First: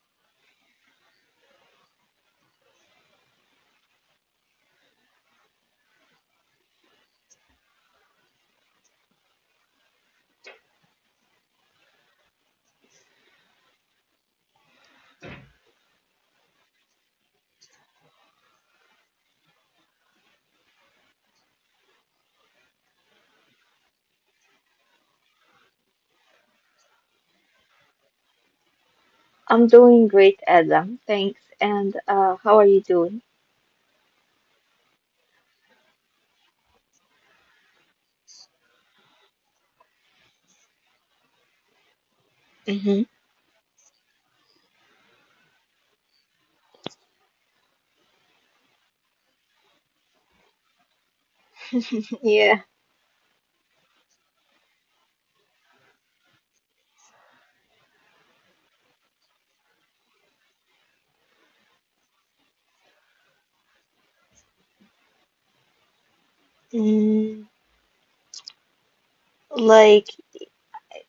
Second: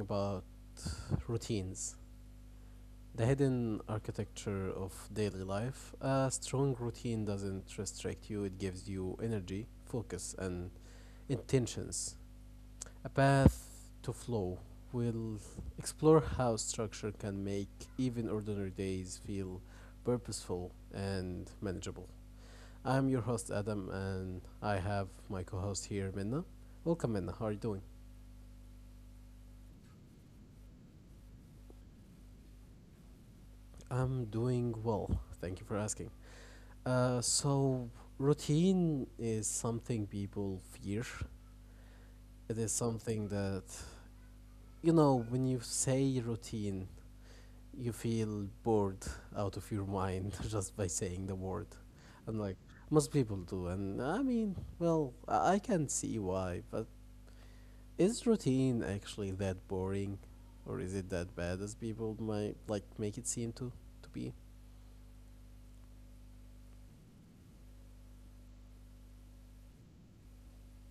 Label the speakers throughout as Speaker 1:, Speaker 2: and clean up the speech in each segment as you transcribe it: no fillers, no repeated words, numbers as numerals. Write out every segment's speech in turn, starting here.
Speaker 1: about routines, the hidden architecture of daily life. A strong routine doesn't restrict you, it gives you energy, focus, and intentions. A path to flow. We'll explore how structure can make even ordinary days feel purposeful and manageable. I'm your host, Adam, and I have my co host here, Minna. Welcome, Minna. How are you doing?
Speaker 2: I'm doing great, Adam. Thanks. And how are you doing?
Speaker 1: I'm doing well. Thank you for asking. So routine is something people fear. It is
Speaker 2: Hmm.
Speaker 1: something that when you say routine, you feel bored out of your mind just by saying the word. And
Speaker 2: Yeah.
Speaker 1: like most people do, and I mean, well, I can see why. But is routine actually that boring, or is it that bad as people might like make it seem to be?
Speaker 2: Mm, like,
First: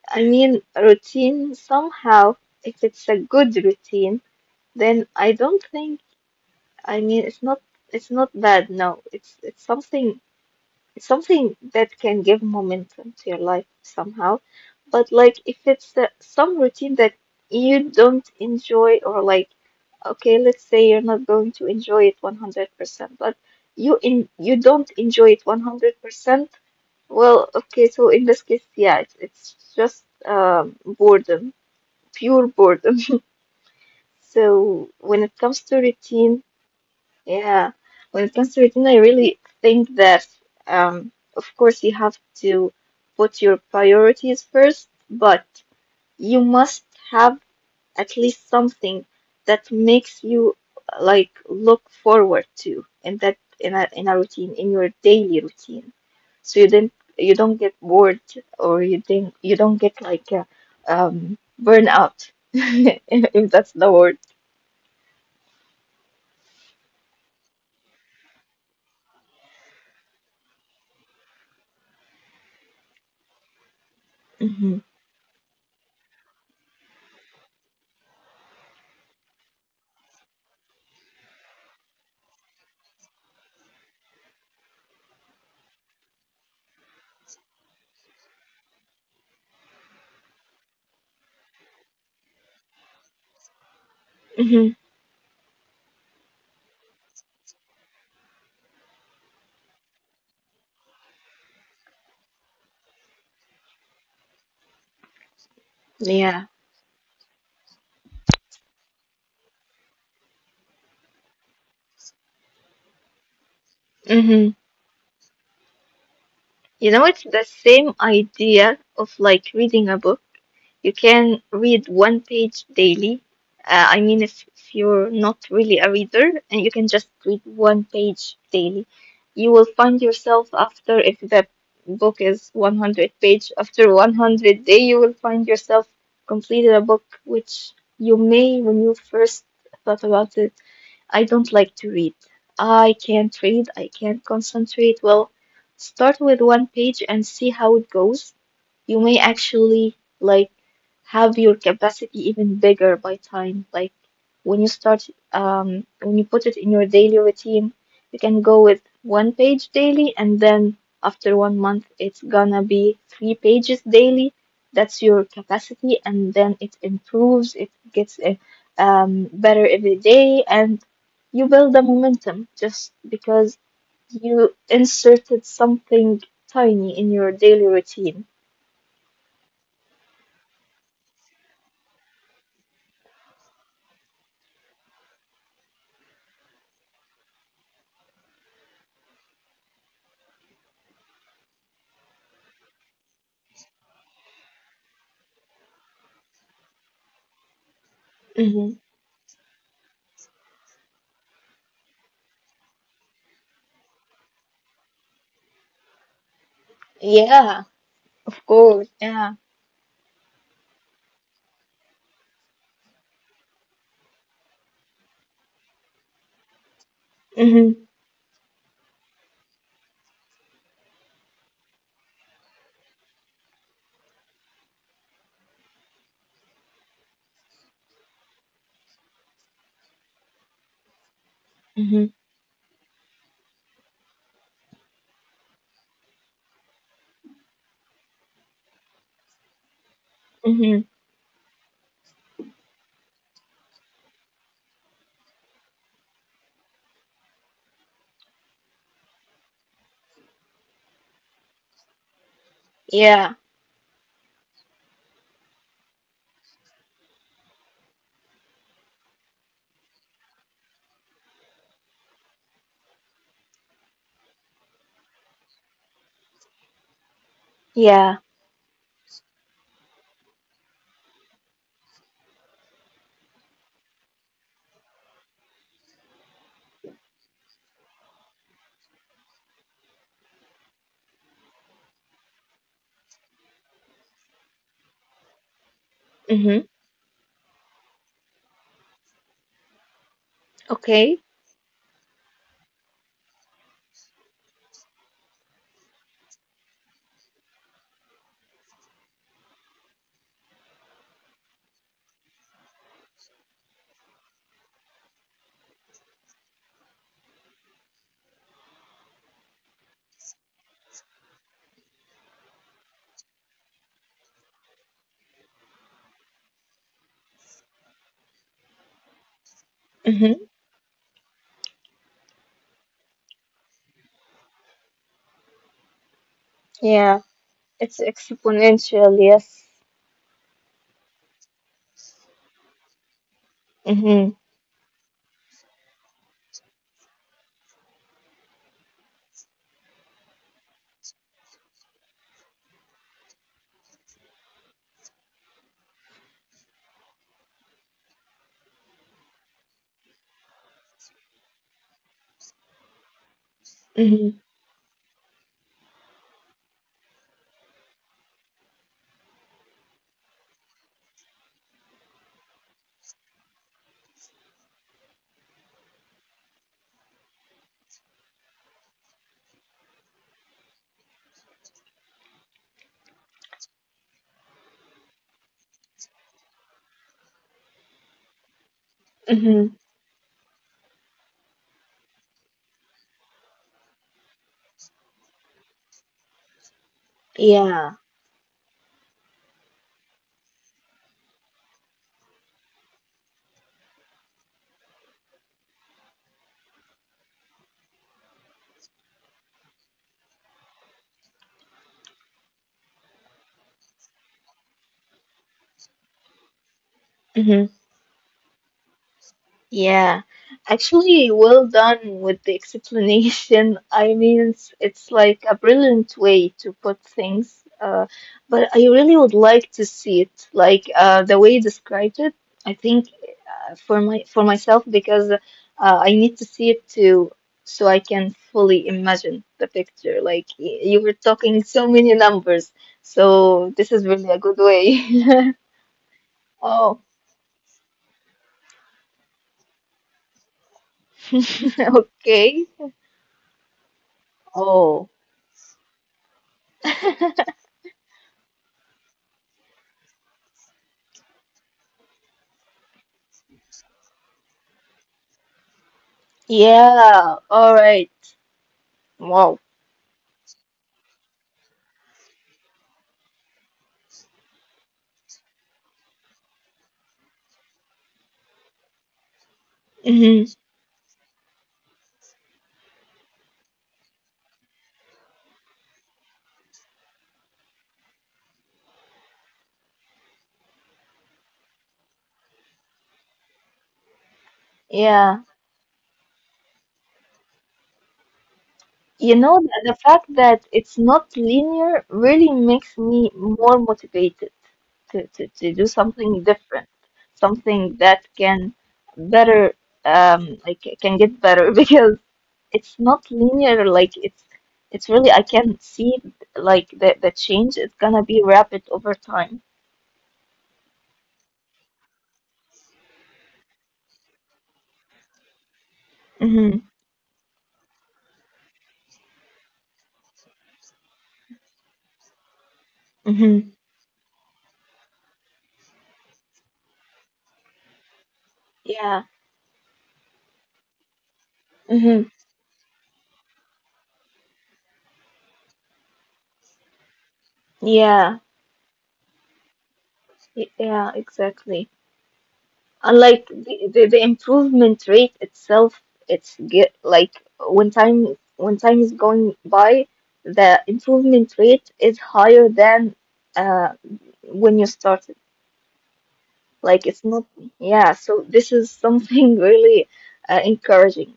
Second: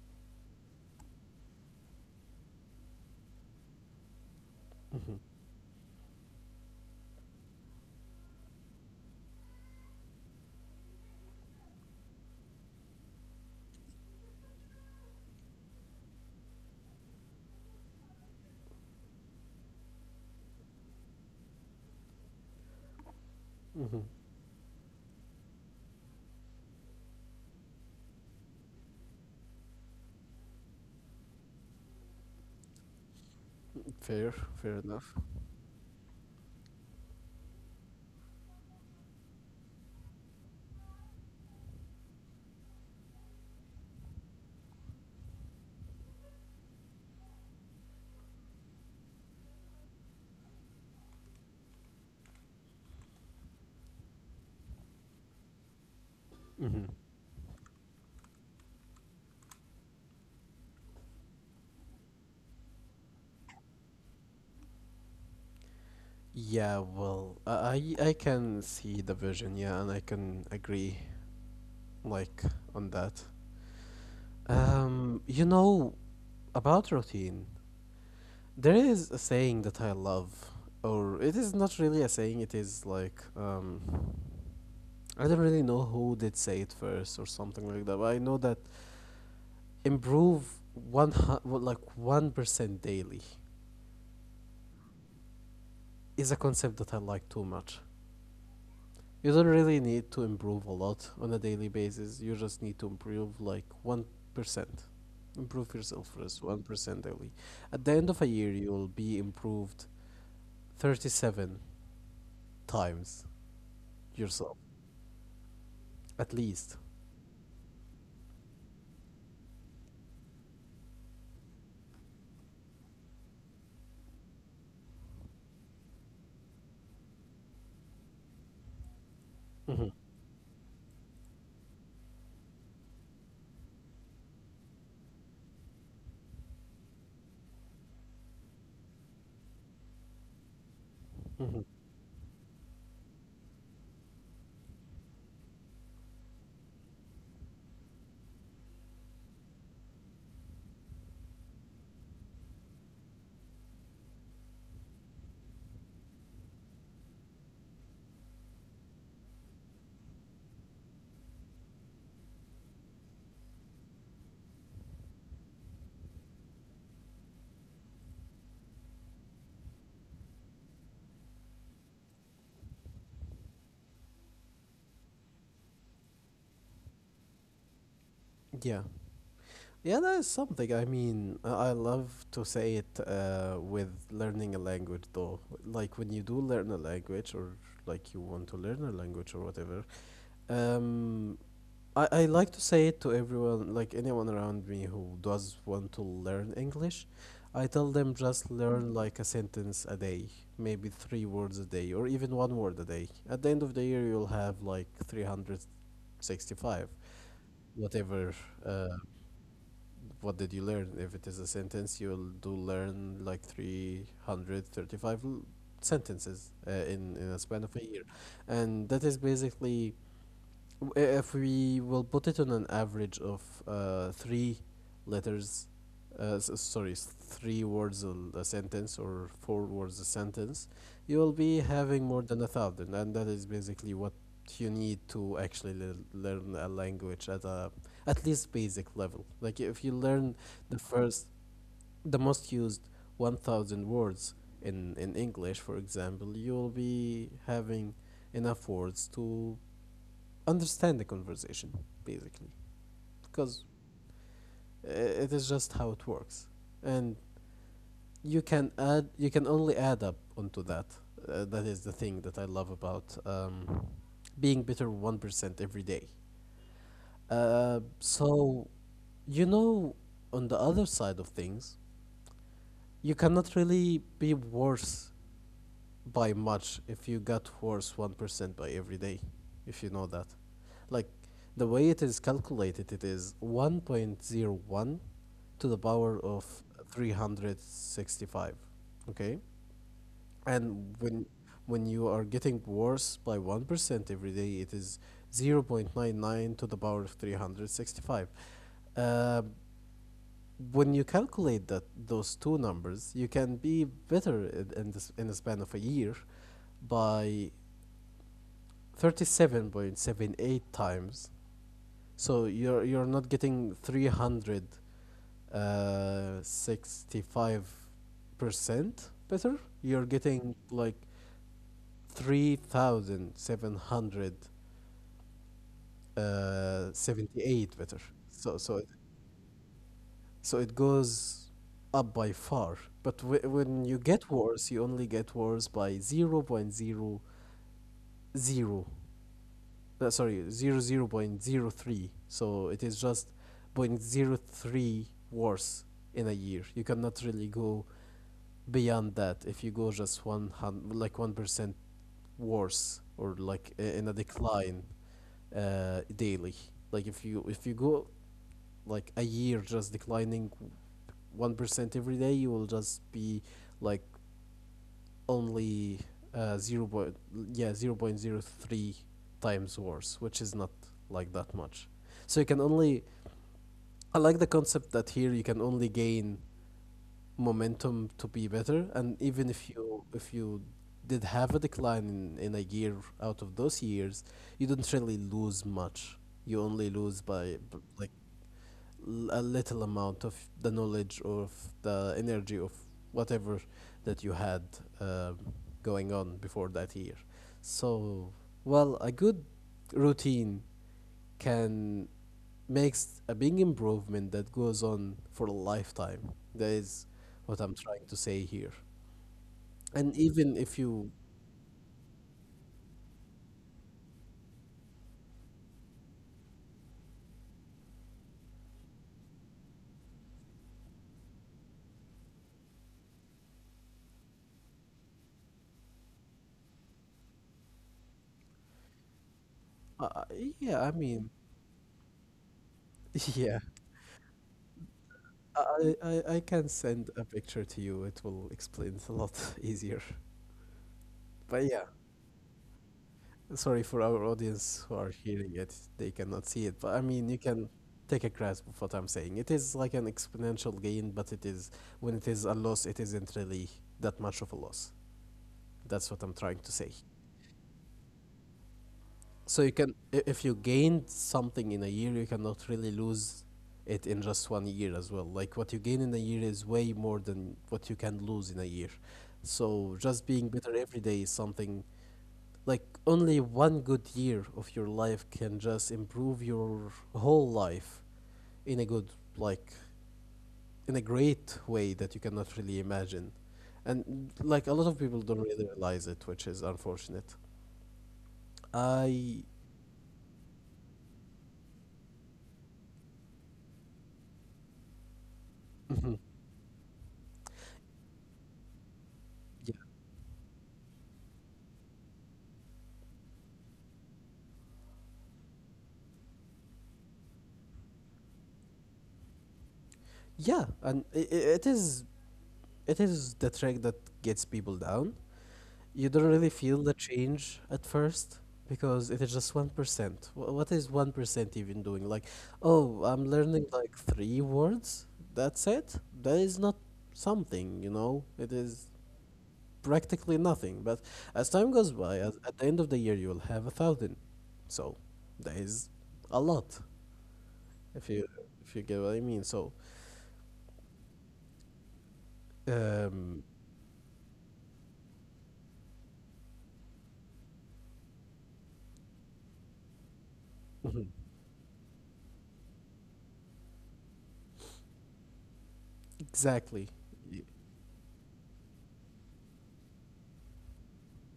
Speaker 2: I mean, routine somehow, if it's a good routine, then I don't think, I mean, it's not it's not. Bad. No, it's something that can give momentum to your life somehow. But like if it's some routine that you don't enjoy, or like okay, let's say you're not going to enjoy it 100%, but you
Speaker 1: Hmm.
Speaker 2: in you don't enjoy it 100%. Well, okay, so in this case, yeah, it's just boredom, pure boredom.
Speaker 1: Fair, fair
Speaker 2: So
Speaker 1: enough.
Speaker 2: when it comes to routine, yeah, when it comes to routine, I really think that, um, of course, you have to put your priorities first, but you must have at least something that makes you like look forward to in a routine, in your daily routine, so you
Speaker 1: Hmm.
Speaker 2: didn't you don't get bored, or you think you don't get like burn out if that's the word.
Speaker 1: Yeah, well, I can see the vision, yeah, and I can agree like on that.
Speaker 2: Hmm.
Speaker 1: Um, you know about routine. There is a saying that I love, or it is not really a saying. It is like I don't really know who did say it first or something like that. But I know that improve well, like 1% daily
Speaker 2: Hmm.
Speaker 1: is a concept that I like too much. You don't really need to improve a lot on a daily basis. You just need to improve like 1%. Improve yourself first
Speaker 2: Yeah.
Speaker 1: 1% daily. At the end of a year, you'll be improved 37 times
Speaker 2: Hmm.
Speaker 1: yourself, at least.
Speaker 2: You know, it's the same idea of like reading a book. You can read one page daily. I mean, if you're not really a reader, and you can just read one page daily, you will
Speaker 1: Hmm.
Speaker 2: find yourself after, if the book is 100 page, after 100 day, you will find yourself completed a book which you may, when you first thought about it, I don't
Speaker 1: Hmm.
Speaker 2: like to read. I can't read. I can't concentrate. Well, start with one page and see how it goes. You may actually like have your capacity even bigger by time. Like when you put it in your daily routine, you can go with one page daily, and then after 1 month, it's gonna be three pages daily. That's your capacity, and then it improves. It gets better every day, and you build a momentum just because you inserted something tiny in your daily routine.
Speaker 1: Yeah. Yeah, that is something. I mean, I love to say it with learning a language, though. Like when you do learn a language, or like you want to learn a language or whatever, um, I like to say it to everyone, like anyone around me who does want to learn English. I tell them just learn like a sentence a day, maybe three words a day, or even one word a day. At the end of the year, you'll have like 365.
Speaker 2: Yeah,
Speaker 1: Whatever,
Speaker 2: of
Speaker 1: uh,
Speaker 2: course. Yeah.
Speaker 1: what did you learn? If it is a sentence, you'll do learn like 335 sentences in a span of a
Speaker 2: Mm-hmm.
Speaker 1: year. And that is basically if we will put it on an average of three letters, sorry, three words a sentence or four words a sentence, you will be having
Speaker 2: Mm-hmm.
Speaker 1: more than a thousand, and that is basically what you need to actually learn a language at a at least basic level. Like if you learn the
Speaker 2: Mm-hmm.
Speaker 1: first, the most used 1,000 words in English, for example, you will be having enough words to understand the conversation basically
Speaker 2: Yeah.
Speaker 1: because uh, it is just how it works and you can only add up onto that. That is the thing that I love about being better 1% every day. uh,
Speaker 2: Yeah.
Speaker 1: so you know on the other side of things you cannot really be worse by much if you got worse 1% by every day, if you know that. Like, the way it is calculated, it is 1.01 to the power of
Speaker 2: Mm-hmm.
Speaker 1: 365. Okay? And
Speaker 2: Okay.
Speaker 1: when you are getting worse by 1% every day, it is 0.99 to the power of 365. Uh, when you calculate that those two numbers, you can be better in the span of a year by 37.78 times. So you're not getting 365% better. You're
Speaker 2: Mm-hmm.
Speaker 1: getting like 3,778
Speaker 2: Yeah. It's
Speaker 1: better. So it,
Speaker 2: exponential, yes.
Speaker 1: so it goes up by far. But when you
Speaker 2: Mm-hmm.
Speaker 1: get worse, you only get worse by 0.00, sorry, 0.03. So it is just 0.03 worse in a year. You cannot really go beyond that if you go just like 1% worse or like in a
Speaker 2: Mm-hmm.
Speaker 1: decline daily. Like if you go like a year just declining 1% every day, you will just be like only zero point yeah, 0.03 times worse, which is not like that much. So you can only I like the concept that here you can only gain momentum to be better, and even if
Speaker 2: Mm-hmm.
Speaker 1: you if you did have a decline in a year out of those years, you don't really lose much. You only lose by
Speaker 2: Yeah.
Speaker 1: like a little amount of the knowledge or the energy of whatever that you had uh, going on before that year. So, well, a good routine can makes a big improvement that goes on for a lifetime. That is what
Speaker 2: Mm-hmm.
Speaker 1: I'm trying to say here. And
Speaker 2: Yeah,
Speaker 1: even if you,
Speaker 2: actually, well done with the explanation. I mean, it's like a brilliant way to put things. But I really would like to see it, like the way you described it. I think, for myself, because I need to see it too, so I can fully imagine the
Speaker 1: uh,
Speaker 2: picture.
Speaker 1: uh,
Speaker 2: Like y-
Speaker 1: yeah, I
Speaker 2: you were
Speaker 1: mean,
Speaker 2: talking so many numbers,
Speaker 1: yeah,
Speaker 2: so this is really a good way.
Speaker 1: I can
Speaker 2: Oh.
Speaker 1: send a picture to you. It will explain it a lot easier. But yeah.
Speaker 2: Okay.
Speaker 1: Sorry for our audience who are
Speaker 2: Oh.
Speaker 1: hearing it. They cannot see it, but I mean, you can take a grasp of what I'm saying. It is like an exponential gain, but it is when it is a loss, it isn't really that much of a loss. That's what I'm trying to say.
Speaker 2: Yeah, all right.
Speaker 1: So,
Speaker 2: Wow.
Speaker 1: if you gained something in a year, you cannot really lose it in just one year as well. Like what you gain in a year is way more than what you can lose in a year. So just being
Speaker 2: Hmm.
Speaker 1: better every day is something like only one good year of your life can just improve your whole life in a good like in a great way that you cannot really imagine and like a lot of people don't
Speaker 2: Yeah.
Speaker 1: really realize it which is unfortunate.
Speaker 2: You
Speaker 1: i
Speaker 2: know, the fact that it's not linear really makes me more motivated to, do something different, something that can
Speaker 1: yeah,
Speaker 2: better, like it can get better because it's not linear. Like it's really, I can see like the change is gonna be rapid over time.
Speaker 1: yeah, and it is it is the track that gets people down. You don't really
Speaker 2: Mm-hmm.
Speaker 1: feel the change at first because it is just 1%. What is 1% even doing? Like, oh, I'm learning
Speaker 2: Mm-hmm.
Speaker 1: like three words. That's it. That is not something, you know? It is
Speaker 2: Yeah.
Speaker 1: practically nothing. But as time goes by,
Speaker 2: Mm-hmm.
Speaker 1: at the end of the year, you'll have a thousand. So that is a lot, if you
Speaker 2: Yeah.
Speaker 1: if you get what I mean. So,
Speaker 2: Yeah, exactly.
Speaker 1: um,
Speaker 2: Unlike the, improvement rate itself, it's get like when time, is going by, the improvement rate is higher than uh when you started,
Speaker 1: exactly.
Speaker 2: like it's not yeah, so this is something really encouraging.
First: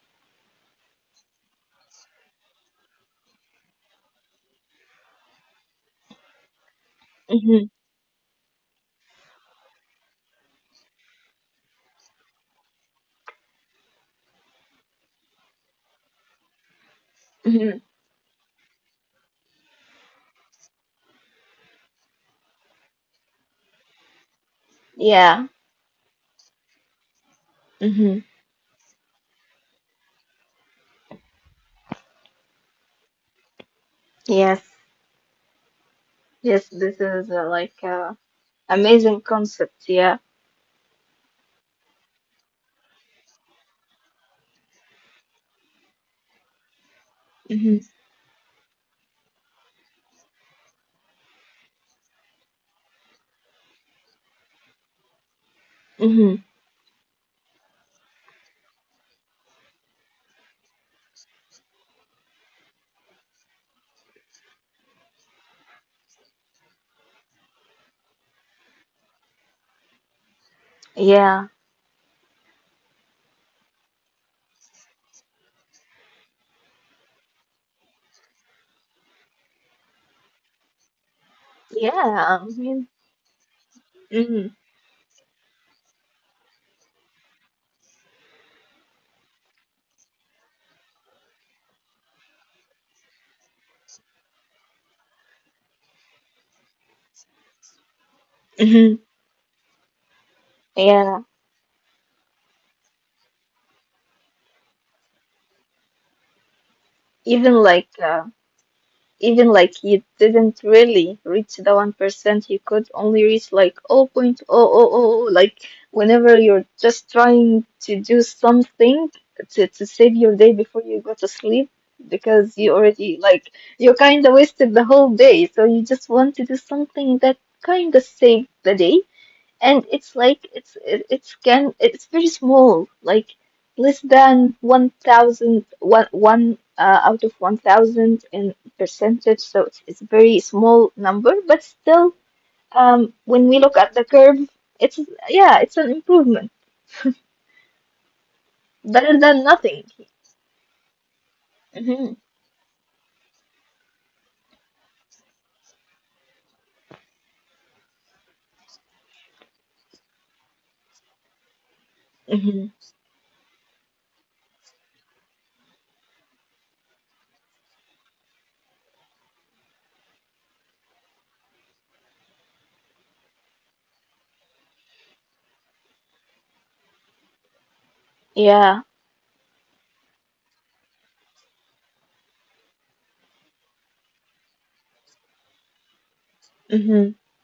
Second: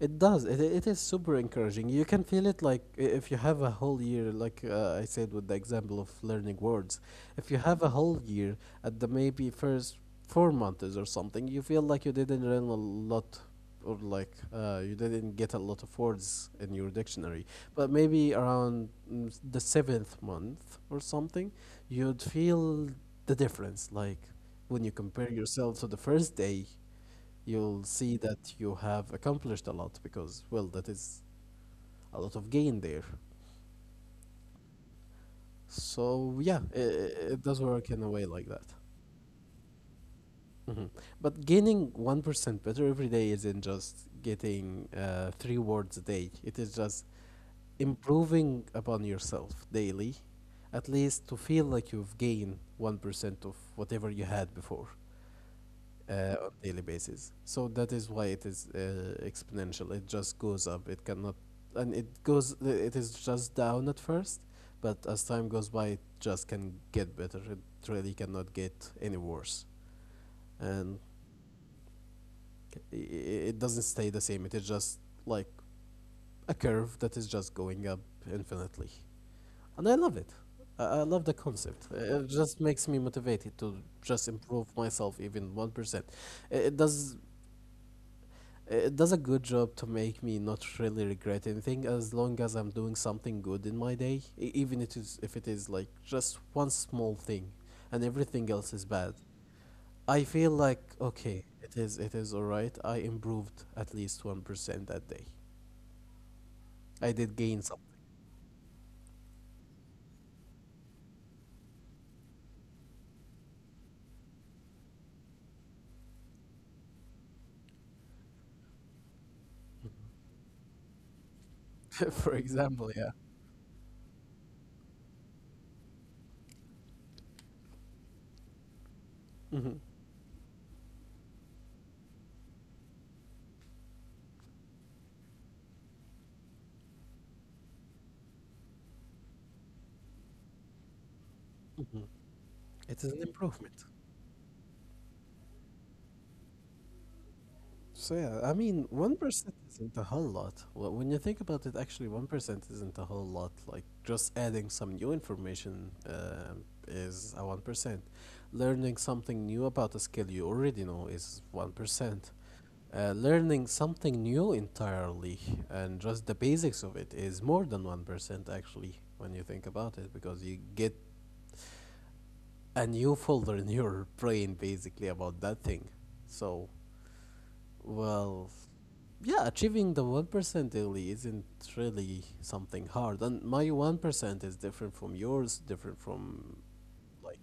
Speaker 1: It does. It is super encouraging. You can feel it like if you have a whole year, like I said with the example of learning words, if you
Speaker 2: Hmm.
Speaker 1: have a whole year at the maybe first 4 months or something, you feel like you didn't learn a lot or like you didn't get a lot of words in your dictionary.
Speaker 2: Hmm.
Speaker 1: But maybe around the seventh month or something, you'd feel the difference. Like when you compare
Speaker 2: Yeah.
Speaker 1: yourself to the first day, you'll
Speaker 2: Hmm.
Speaker 1: see that you have accomplished a lot because, well, that is a lot of gain there.
Speaker 2: Yes,
Speaker 1: So, yeah,
Speaker 2: yes,
Speaker 1: it,
Speaker 2: this is
Speaker 1: it does
Speaker 2: like
Speaker 1: work in a way like that.
Speaker 2: amazing concept. Yeah.
Speaker 1: Mhm. But gaining 1% better every day isn't just getting three words a day, it is just
Speaker 2: Hmm.
Speaker 1: improving upon yourself daily, at least to feel like you've gained 1% of whatever you had before.
Speaker 2: Hmm.
Speaker 1: On daily basis. So that is why it is exponential. It just goes up. It cannot, and it goes. It is just down at first, but as time goes by, it just can get better. It really cannot get any worse, and
Speaker 2: Yeah,
Speaker 1: it doesn't stay the same. It is just like a curve that is just going up infinitely, and I love it. I love the concept. It
Speaker 2: yeah, I
Speaker 1: just
Speaker 2: mean.
Speaker 1: makes me motivated to just
Speaker 2: Hmm.
Speaker 1: improve myself even 1%. It it does It does a good job to make me not really regret anything as long as I'm doing something good in my day, even it is if it is like just one small thing and everything else is bad.
Speaker 2: Hmm.
Speaker 1: I feel like okay,
Speaker 2: Yeah.
Speaker 1: it is alright. I improved at least 1% that day. I did gain
Speaker 2: even
Speaker 1: something.
Speaker 2: like uh, even like you didn't really reach the 1%, you could only reach like 0.000 point zero zero zero, like whenever you're just trying to do something to, save your day before you go to sleep,
Speaker 1: For
Speaker 2: because you
Speaker 1: example, yeah.
Speaker 2: already like you kind of wasted the whole day, so you just want to do something that kind of saved the day.
Speaker 1: Hmm.
Speaker 2: And it's like it's it, it's can it's very small, like less than one thousand one one out of 1,000 in percentage, so it's a very small number. But
Speaker 1: Hmm.
Speaker 2: still,
Speaker 1: It is an
Speaker 2: when we look
Speaker 1: improvement.
Speaker 2: at the curve, it's, Yeah, it's an improvement.
Speaker 1: So yeah, I mean,
Speaker 2: Better than
Speaker 1: 1%
Speaker 2: nothing.
Speaker 1: isn't a whole lot. When you think about it, actually,
Speaker 2: Hmm.
Speaker 1: 1% isn't a whole lot. Like, just adding some new information is a 1%. Learning something new about a skill you already know is 1%.
Speaker 2: Hmm.
Speaker 1: Learning something new entirely and just the basics of it is more than 1%, actually, when you think about it, because you get a new folder in your brain basically about that thing. So, well,
Speaker 2: Yeah.
Speaker 1: yeah, achieving the 1% daily isn't really something hard. And my 1% is different from yours, different from
Speaker 2: Hmm.
Speaker 1: like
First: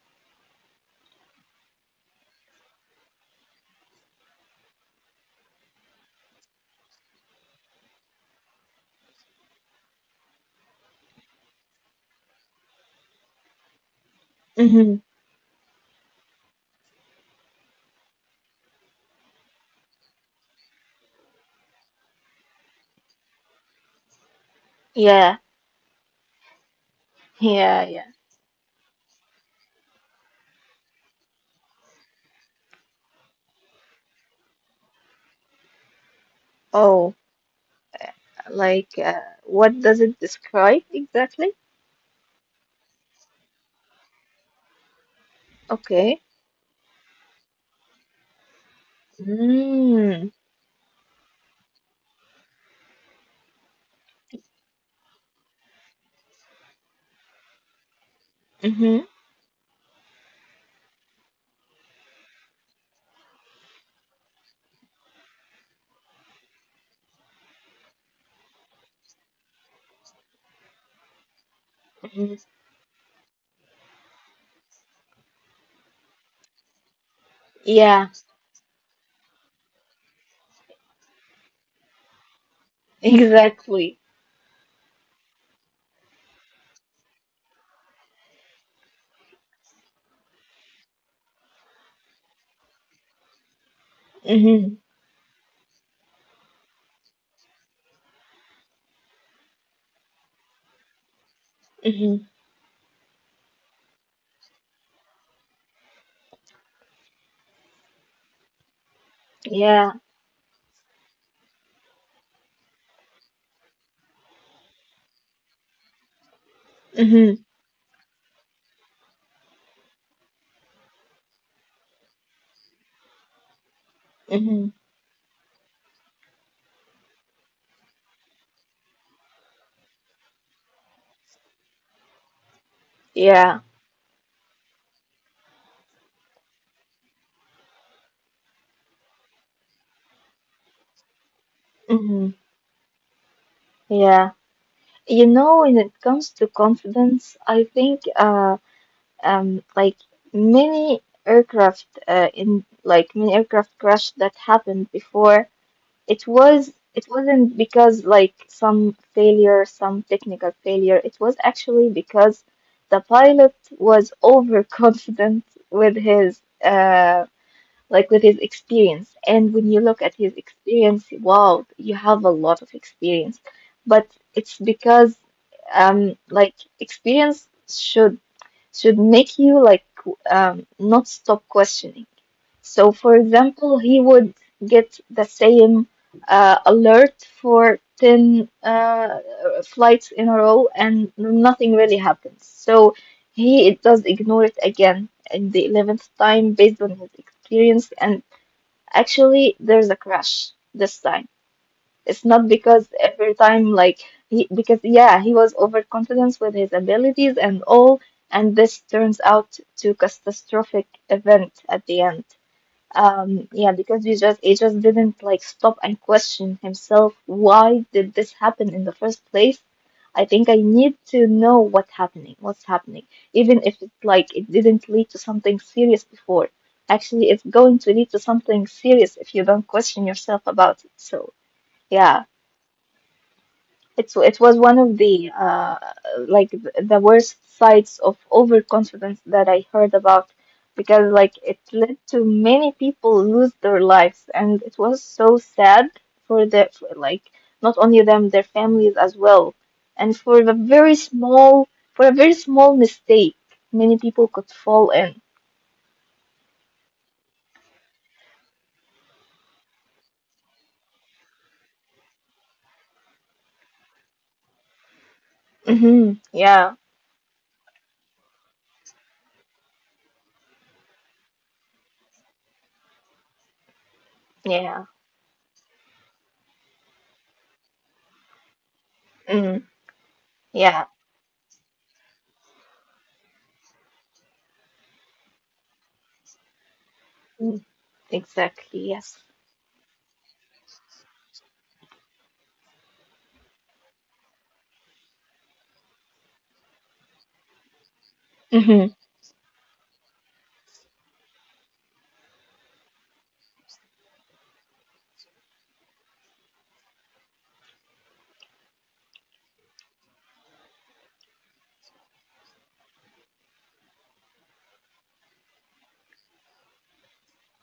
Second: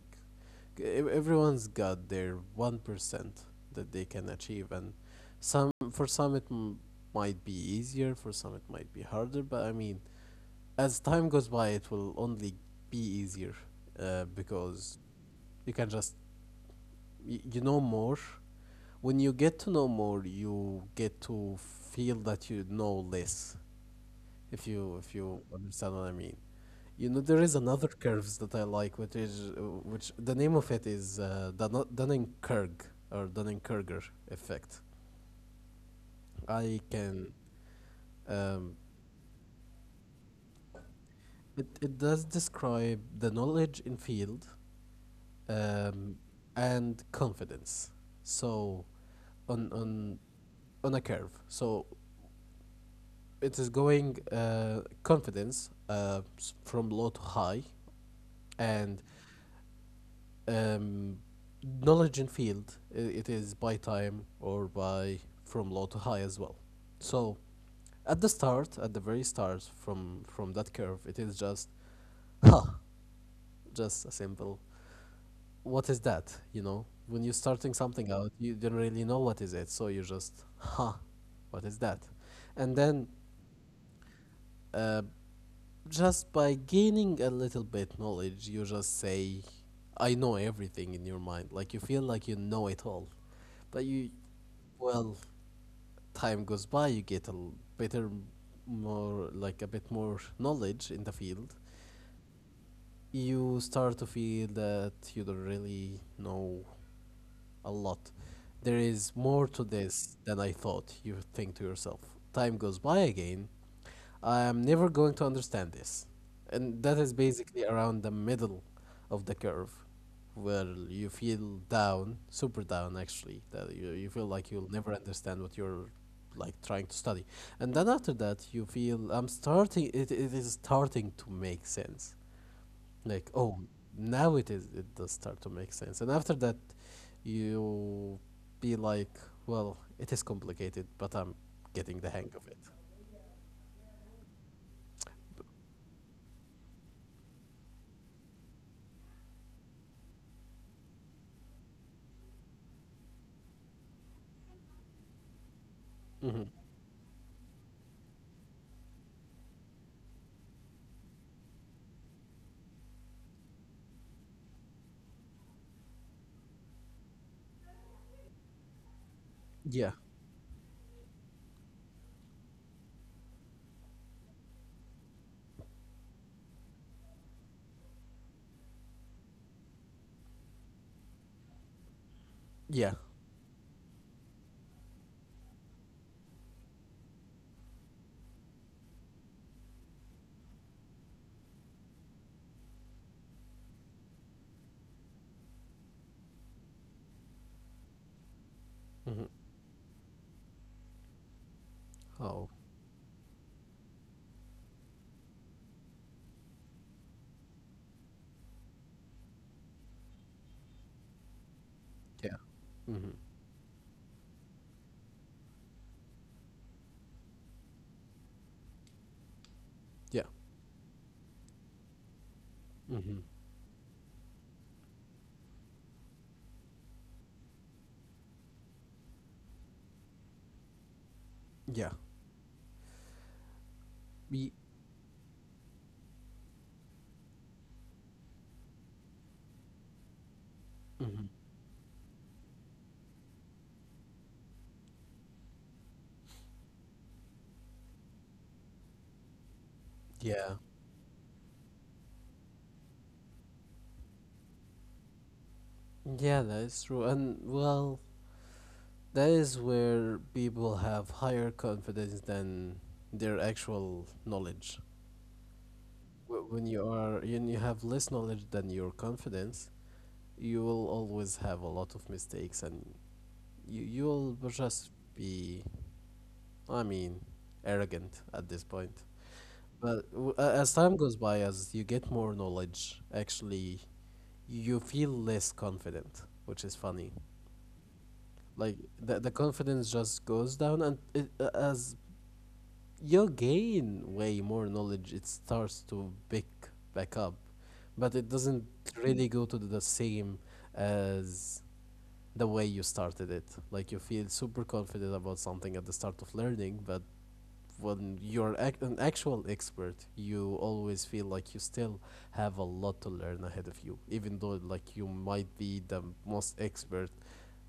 Speaker 1: everyone's got their 1% that they can achieve. And some for some it might be easier, for some it might be harder. But I mean, as time goes by, it will only be easier because
Speaker 2: Hmm.
Speaker 1: you can just you know more. When you get to know more, you get to feel that you know less. If you
Speaker 2: Yeah.
Speaker 1: understand what I mean. You know, there is another
Speaker 2: Yeah. Yeah.
Speaker 1: curves that I like, which the name of it is Dunning-Kruger or Dunning-Kruger effect. I
Speaker 2: Oh,
Speaker 1: can um,
Speaker 2: like what does it describe exactly?
Speaker 1: it it does describe the knowledge in field um,
Speaker 2: Okay.
Speaker 1: and confidence. So on on
Speaker 2: Mm-hmm.
Speaker 1: on a curve. So it is going confidence from low to high and
Speaker 2: Mm-hmm.
Speaker 1: um, knowledge in field, it is by time or by from low to high as well. So at the start, at the very start, from that curve it is just
Speaker 2: Mhm.
Speaker 1: huh, just a simple what is that. You know, when you're starting something
Speaker 2: Yeah,
Speaker 1: out you don't really know what is it, so you just huh, what is that. And then
Speaker 2: exactly.
Speaker 1: uh, just by gaining a little bit knowledge, you just say, I know everything in your mind. Like you feel like you know it all. But you,
Speaker 2: Mhm.
Speaker 1: well, time goes by, you get a better, more, like a bit more knowledge in the field.
Speaker 2: Mhm.
Speaker 1: You start to feel that you don't really know a lot. There is more to
Speaker 2: Yeah.
Speaker 1: this than I thought, you think to yourself. Time goes by again, I am never going to understand this. And that is
Speaker 2: Mhm.
Speaker 1: basically around the middle of the curve, where you feel down, super down actually, that you feel like you'll
Speaker 2: Mhm.
Speaker 1: never understand what you're like trying to study. And then after that, you feel I'm starting, it is starting to make sense. Like, oh,
Speaker 2: Yeah.
Speaker 1: now it is, it does start to make sense. And after that, you be like, well, it is complicated, but I'm getting the hang
Speaker 2: Mhm.
Speaker 1: of it.
Speaker 2: Yeah. You know, when it comes to confidence, I think, like many aircraft in like many aircraft crash that happened before, it
Speaker 1: hmm
Speaker 2: was it wasn't because like some failure, some technical failure. It was actually because the pilot was overconfident with his like with his experience. And when you
Speaker 1: Yeah.
Speaker 2: look at his experience, wow, you have a lot of experience. But it's because, like, experience should, make you like not stop questioning.
Speaker 1: Yeah.
Speaker 2: So for example, he would get the same alert for 10 flights in a row, and nothing really happens. So he does ignore it again in the 11th time, based on his experience. And
Speaker 1: Mhm.
Speaker 2: actually, there's a crash this time. It's
Speaker 1: Oh.
Speaker 2: not because every time, like, because, yeah, he was overconfident with his abilities and all, and this turns out to catastrophic event at the end.
Speaker 1: Yeah. Mhm.
Speaker 2: Yeah, because we just he just didn't like stop and question himself. Why did this happen in the first place?
Speaker 1: Yeah.
Speaker 2: I think I need to know what's happening,
Speaker 1: Mhm.
Speaker 2: even if it's like it didn't lead to something serious before. Actually, it's going to lead to something serious if you don't question yourself about it. So,
Speaker 1: Yeah.
Speaker 2: yeah. It's it
Speaker 1: Ye-
Speaker 2: was one of the like the worst sides of overconfidence that I heard about, because
Speaker 1: Mhm.
Speaker 2: like it led to many people lose their lives, and it was so sad for the, like, not only them, their families as well, and for
Speaker 1: Yeah.
Speaker 2: the very small, for a very small mistake many people could fall in.
Speaker 1: Yeah, that is true. And well, that is where people have higher confidence than their actual knowledge.
Speaker 2: Hmm.
Speaker 1: Wh- When
Speaker 2: Yeah,
Speaker 1: you are when you have less knowledge than your confidence, you will always have a lot of mistakes and you'll just
Speaker 2: yeah.
Speaker 1: be, I mean, arrogant at this point.
Speaker 2: Mm,
Speaker 1: But as
Speaker 2: yeah.
Speaker 1: time goes by, as you get more knowledge, actually, you feel less confident, which is funny.
Speaker 2: Mm,
Speaker 1: Like
Speaker 2: exactly.
Speaker 1: the
Speaker 2: Yes.
Speaker 1: the confidence just goes down, and as you gain way more knowledge, it starts to pick back up, but it doesn't
Speaker 2: Hmm.
Speaker 1: really go to the same as the way you started it. Like you feel super confident about something at the start of learning, but when you're an actual expert, you always feel like you still have a lot to learn ahead of you, even though like you might be the most expert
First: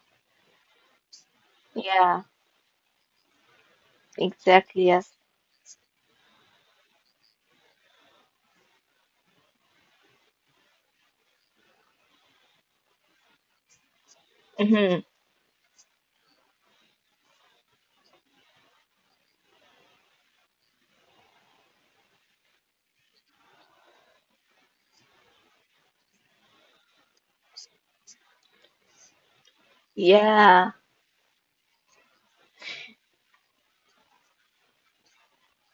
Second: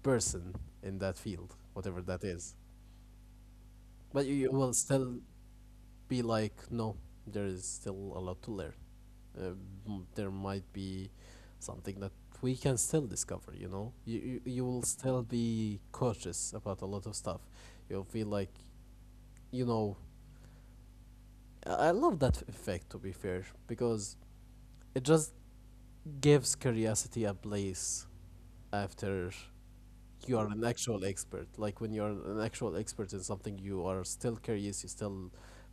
Speaker 1: person in that field, whatever
Speaker 2: Yeah,
Speaker 1: that is. But you will
Speaker 2: exactly. Yes.
Speaker 1: still be like, no, there is still a lot to learn. Uh, there might be something that we can still discover. You know, you will
Speaker 2: Hmm.
Speaker 1: still be cautious about a lot of stuff. You'll feel like, you know, I love that effect to be fair, because it just gives curiosity a place after you are an
Speaker 2: Yeah.
Speaker 1: actual expert. Like when you're an actual expert in something, you are still curious. You still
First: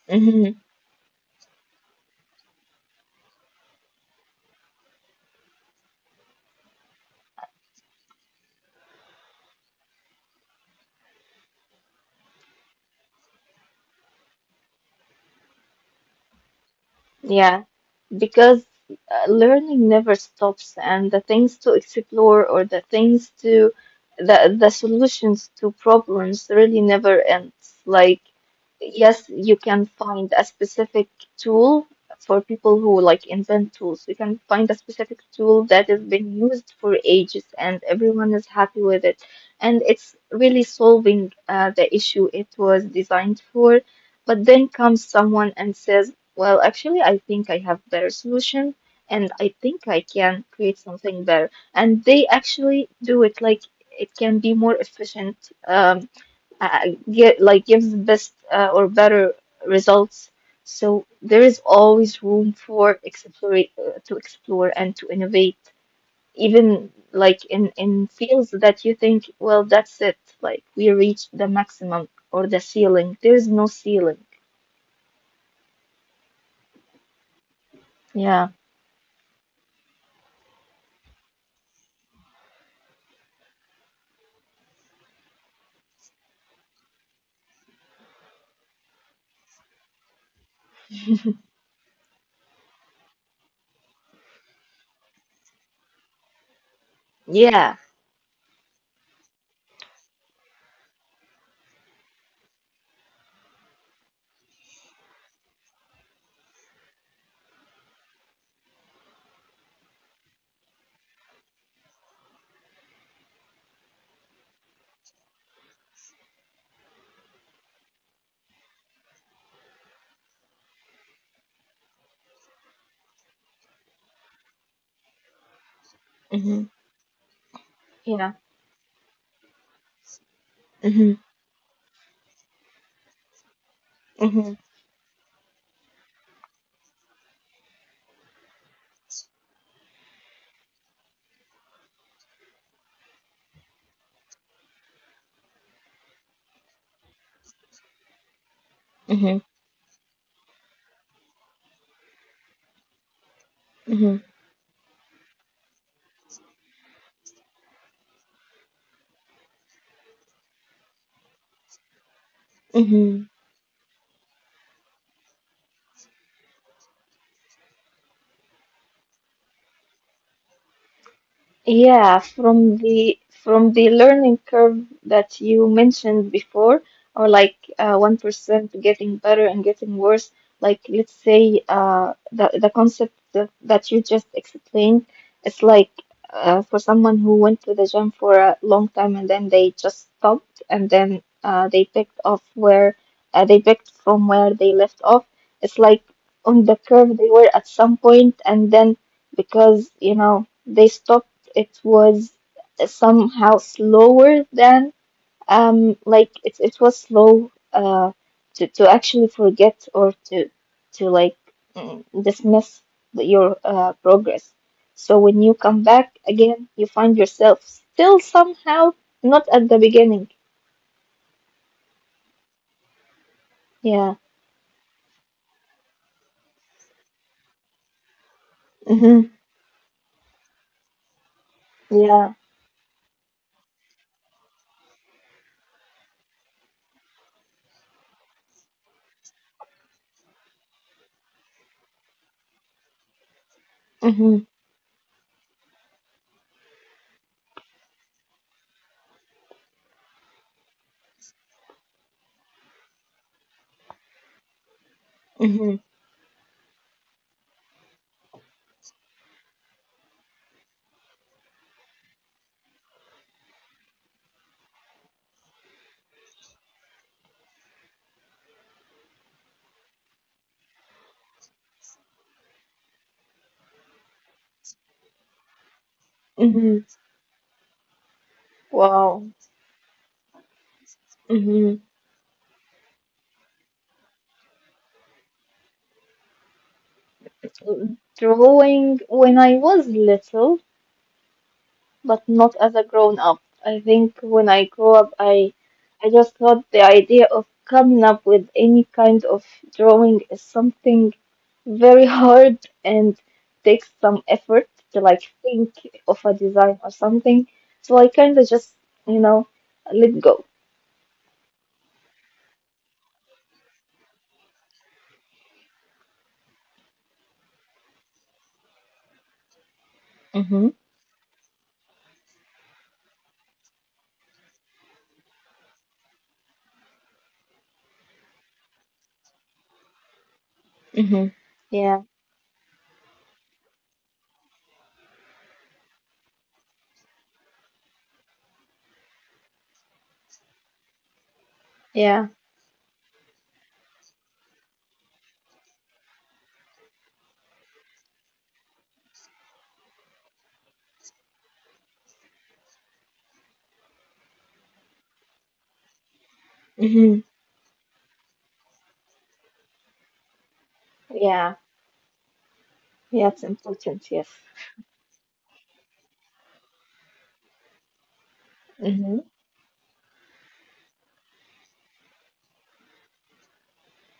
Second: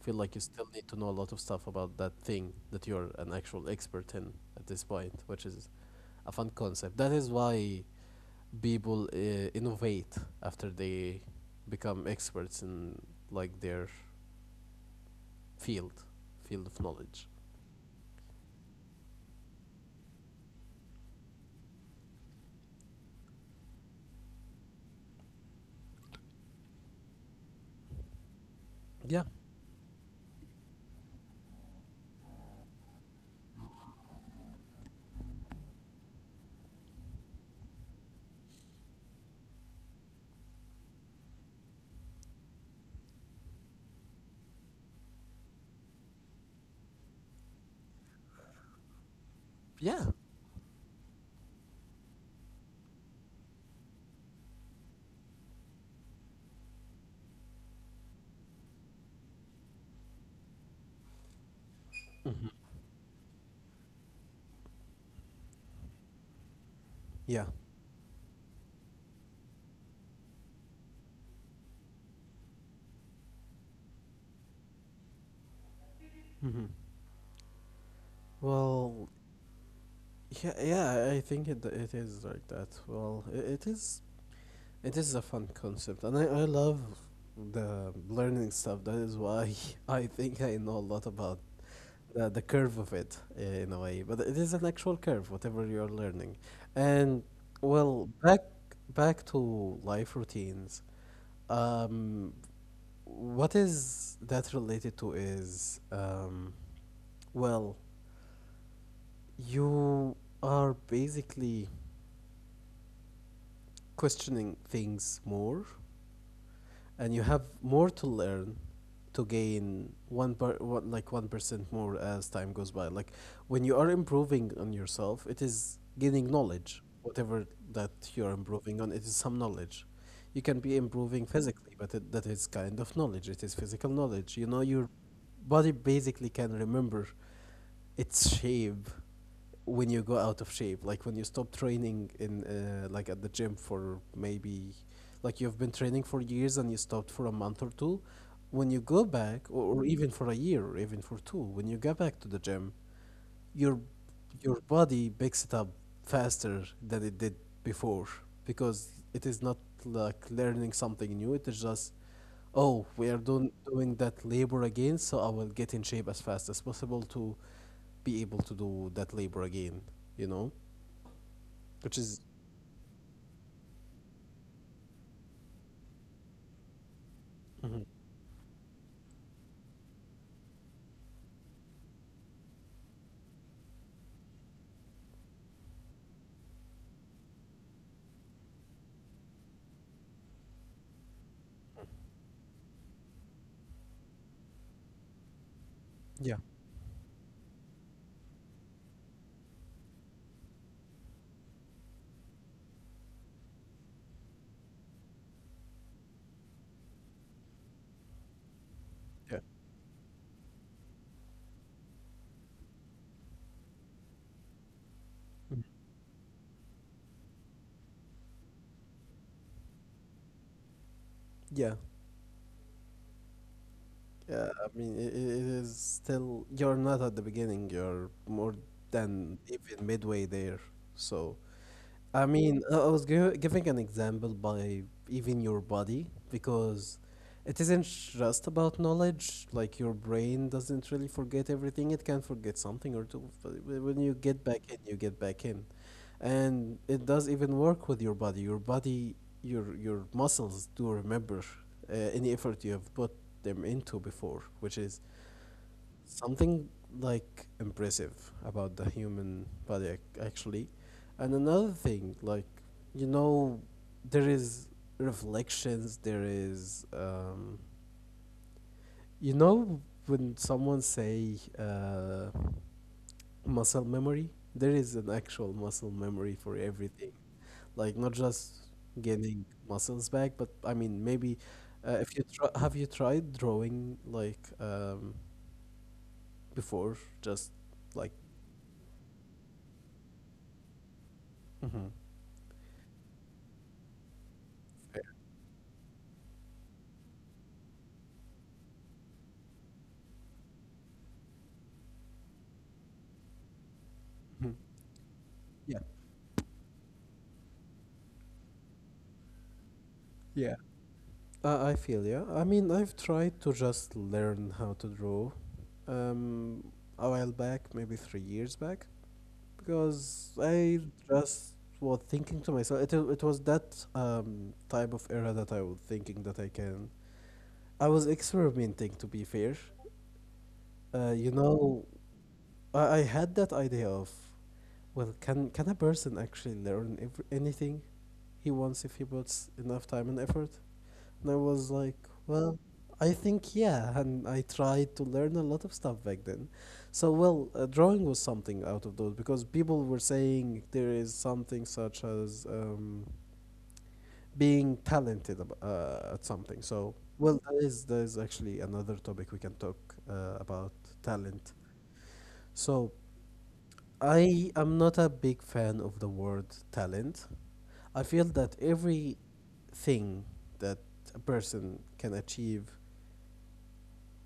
Speaker 1: feel like you
Speaker 2: Hmm.
Speaker 1: still need to know a lot of stuff about that thing that you're an actual expert in at this point, which is a fun concept. That is why people innovate after they become experts in like their field, field of knowledge.
Speaker 2: Yeah. Because, learning never stops, and the things to explore, or the things to, the solutions to problems really never ends. Like, yes,
Speaker 1: Yeah.
Speaker 2: you can find a specific tool. For people who like invent tools, you can find a specific tool that has been used for ages, and everyone is happy with it, and it's really solving the issue it was designed for. But then comes someone and says, well, actually, I think I have better solution, and I
Speaker 1: Yeah.
Speaker 2: think I can create something better. And they actually do it. Like, it can be more efficient, um, get like gives the best, or better, results. So there is always room for explore to explore and to innovate,
Speaker 1: Yeah.
Speaker 2: even like in fields that you think, well, that's it, like we reached the maximum or the ceiling. There is no ceiling.
Speaker 1: Well,
Speaker 2: Yeah.
Speaker 1: yeah, yeah, I think it it is like that. Well, it is a fun concept, and I love the learning stuff. That is why I think I know a lot about the curve of it in a way. But it is an actual curve, whatever you're learning. And well,
Speaker 2: Yeah.
Speaker 1: back to life routines. Um, what is that related to is well, you are basically questioning things more, and you have more to learn, to gain one per one, like 1% more as time goes by. Like when you are improving on yourself, it is gaining
Speaker 2: Hmm.
Speaker 1: knowledge. Whatever that you're
Speaker 2: Yeah.
Speaker 1: improving on, it is some knowledge. You can be improving
Speaker 2: Mm-hmm.
Speaker 1: physically, but that is kind of knowledge, it is physical knowledge. You know,
Speaker 2: Mm-hmm.
Speaker 1: your body basically can remember its shape when you go out of shape. Like when you stop training in like at the gym for maybe, like you've been training for years and you stopped for a month or two, when you go back,
Speaker 2: Mm-hmm.
Speaker 1: or even for a year or even for two, when you go back to the gym, your
Speaker 2: Mm-hmm.
Speaker 1: your body picks it up faster than it did before, because it is not like learning something new, it is just oh, we are
Speaker 2: Mm-hmm.
Speaker 1: doing that labor again, so I will get in shape as fast as possible to be able to do that labor again, you know, which is
Speaker 2: Yeah, from the learning curve that you mentioned before, or like,
Speaker 1: Mhm.
Speaker 2: 1% getting better and getting worse, like let's say, the, concept that, you just explained, it's like, for someone who went to the gym for a long time, and then they just stopped, and then they picked from where they left off. It's like
Speaker 1: Yeah,
Speaker 2: on the curve they were at some point, and then because you know they stopped, it was somehow slower than, like it was slow, to,
Speaker 1: yeah
Speaker 2: actually forget or to, like, dismiss your progress. So when you come back again, you find yourself still somehow not at the beginning.
Speaker 1: yeah.
Speaker 2: Yeah.
Speaker 1: Yeah, I mean, it is still, you're not at the beginning, you're more than
Speaker 2: Mhm.
Speaker 1: even midway there. So, I
Speaker 2: Yeah.
Speaker 1: mean, I giving an example by even your body, because it isn't just about knowledge. Like, your brain doesn't really forget everything, it can forget something or two. But when you get back
Speaker 2: Mhm.
Speaker 1: in, you get back in. And it does even work with your body. Your body, your muscles do remember any effort you have put them into before, which is
Speaker 2: Mhm.
Speaker 1: something like impressive about the human body actually. And another thing, like you know, there is reflections. There is you know, when someone say muscle memory, there is an actual muscle memory for everything.
Speaker 2: Mhm.
Speaker 1: Like not just gaining
Speaker 2: Wow.
Speaker 1: muscles back, but I mean maybe if
Speaker 2: Mhm.
Speaker 1: you try, have you tried drawing like before, just like
Speaker 2: Drawing when I was little,
Speaker 1: Mm-hmm.
Speaker 2: but not as a grown up. I think when I
Speaker 1: Fair.
Speaker 2: grew up, I just thought the idea of coming up with any kind of drawing is something very hard, and takes some
Speaker 1: Mhm.
Speaker 2: effort to like
Speaker 1: Yeah.
Speaker 2: think of a design or something. So I kind of just, you know, let
Speaker 1: Yeah.
Speaker 2: go.
Speaker 1: I feel yeah. I mean, I've tried to just learn how to draw, um, a while back, maybe 3 years back, because I
Speaker 2: Mm-hmm.
Speaker 1: just was thinking to myself. It was that um type of era that I was thinking that I can. I was experimenting to be fair. You
Speaker 2: Mm-hmm.
Speaker 1: know,
Speaker 2: Yeah,
Speaker 1: I had that idea of well, can a person actually learn anything he wants if he puts enough time and effort. And I was like,
Speaker 2: yeah.
Speaker 1: well, I think yeah. And I tried to learn a lot of stuff back then. So, well, drawing was something out of those, because people were saying there is something such as being talented at something. So,
Speaker 2: Mm-hmm.
Speaker 1: well, that is actually another topic we can talk about, talent.
Speaker 2: Yeah,
Speaker 1: So,
Speaker 2: yeah, it's important, yes.
Speaker 1: I am not a big fan of the word talent. I feel that every
Speaker 2: Mm-hmm.
Speaker 1: thing that a person can achieve,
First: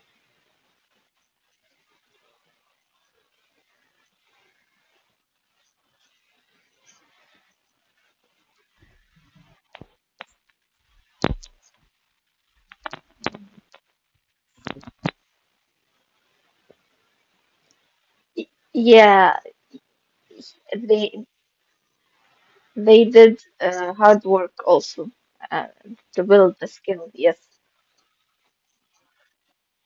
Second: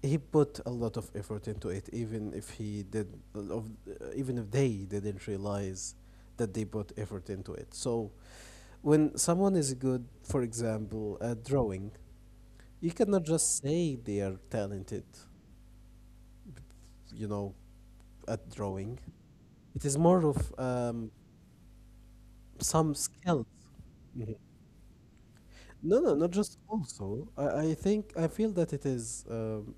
Speaker 1: he put a lot of effort into it. Even if he did of, even if they didn't realize that they put effort into it, so when someone is good, for example, at drawing, you cannot just say they are talented, you know, at drawing.
Speaker 2: Yeah,
Speaker 1: It is more of
Speaker 2: they
Speaker 1: some
Speaker 2: They did
Speaker 1: skills.
Speaker 2: hard
Speaker 1: Mhm.
Speaker 2: work also, uh,
Speaker 1: No, no,
Speaker 2: to
Speaker 1: not
Speaker 2: build the
Speaker 1: just
Speaker 2: skill,
Speaker 1: also.
Speaker 2: yes.
Speaker 1: I think I feel that it is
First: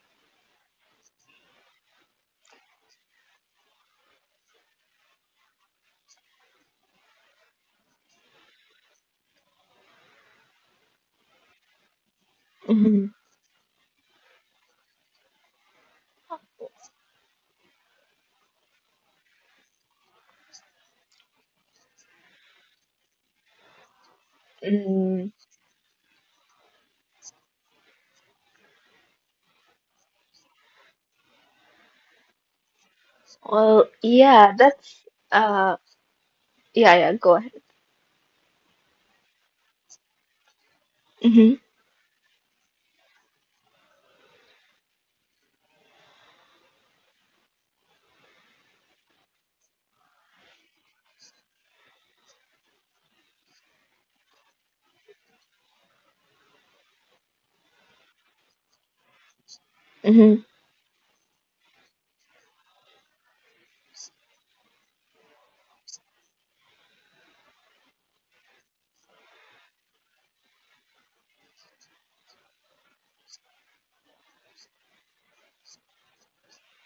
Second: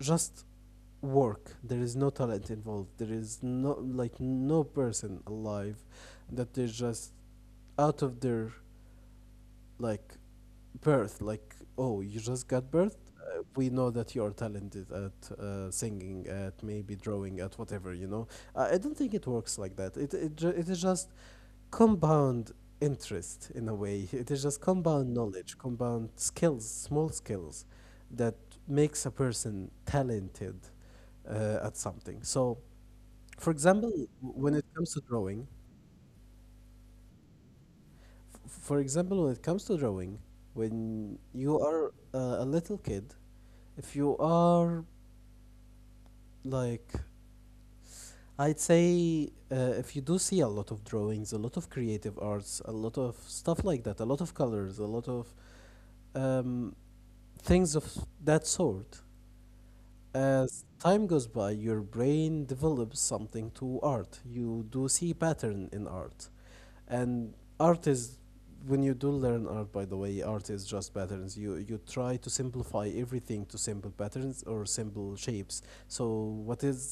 Speaker 1: just work. There is no talent involved. There is no like, no person alive that they just out of their like birth, like oh, you just got birth,
Speaker 2: Mhm.
Speaker 1: we know that you're talented at singing, at maybe drawing, at whatever, you know. I don't think it works like that. It is just compound interest in a way. It is just compound
Speaker 2: Mm,
Speaker 1: knowledge, compound skills, small skills that makes a person talented at something. So for example,
Speaker 2: well,
Speaker 1: when it comes to drawing,
Speaker 2: uh, yeah, yeah, go ahead.
Speaker 1: for example, when it comes to drawing, when you
Speaker 2: Mhm.
Speaker 1: are a little kid, if you are like, I'd say if you do see a lot of drawings, a lot of creative arts, a lot of stuff like that, a lot of colors, a lot of um, things of that sort,
Speaker 2: Mhm.
Speaker 1: as time goes by, your brain develops something to art. You do see pattern in art. And art is, when you do learn art, by the way art is just patterns. You try to simplify everything to simple patterns or simple shapes. So what is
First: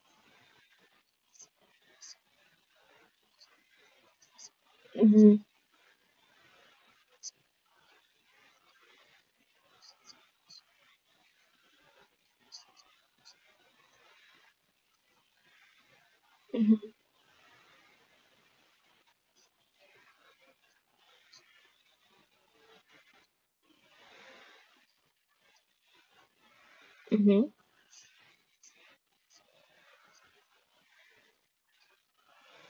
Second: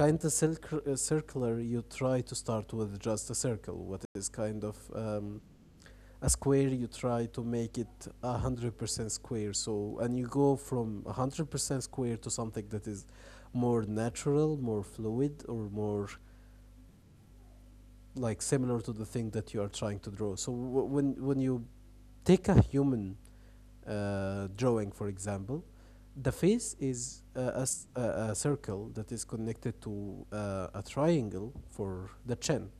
Speaker 1: kind of circular, you try to start with just a circle. What is kind of
Speaker 2: Mhm.
Speaker 1: a square, you try to make it 100% square. So, and you go from 100% square to something that is more natural, more fluid, or more
Speaker 2: Mhm.
Speaker 1: like similar to the thing that you are trying to draw. So when you take a human drawing, for example, the face is
Speaker 2: Mhm.
Speaker 1: a circle that is connected to a triangle for the chin,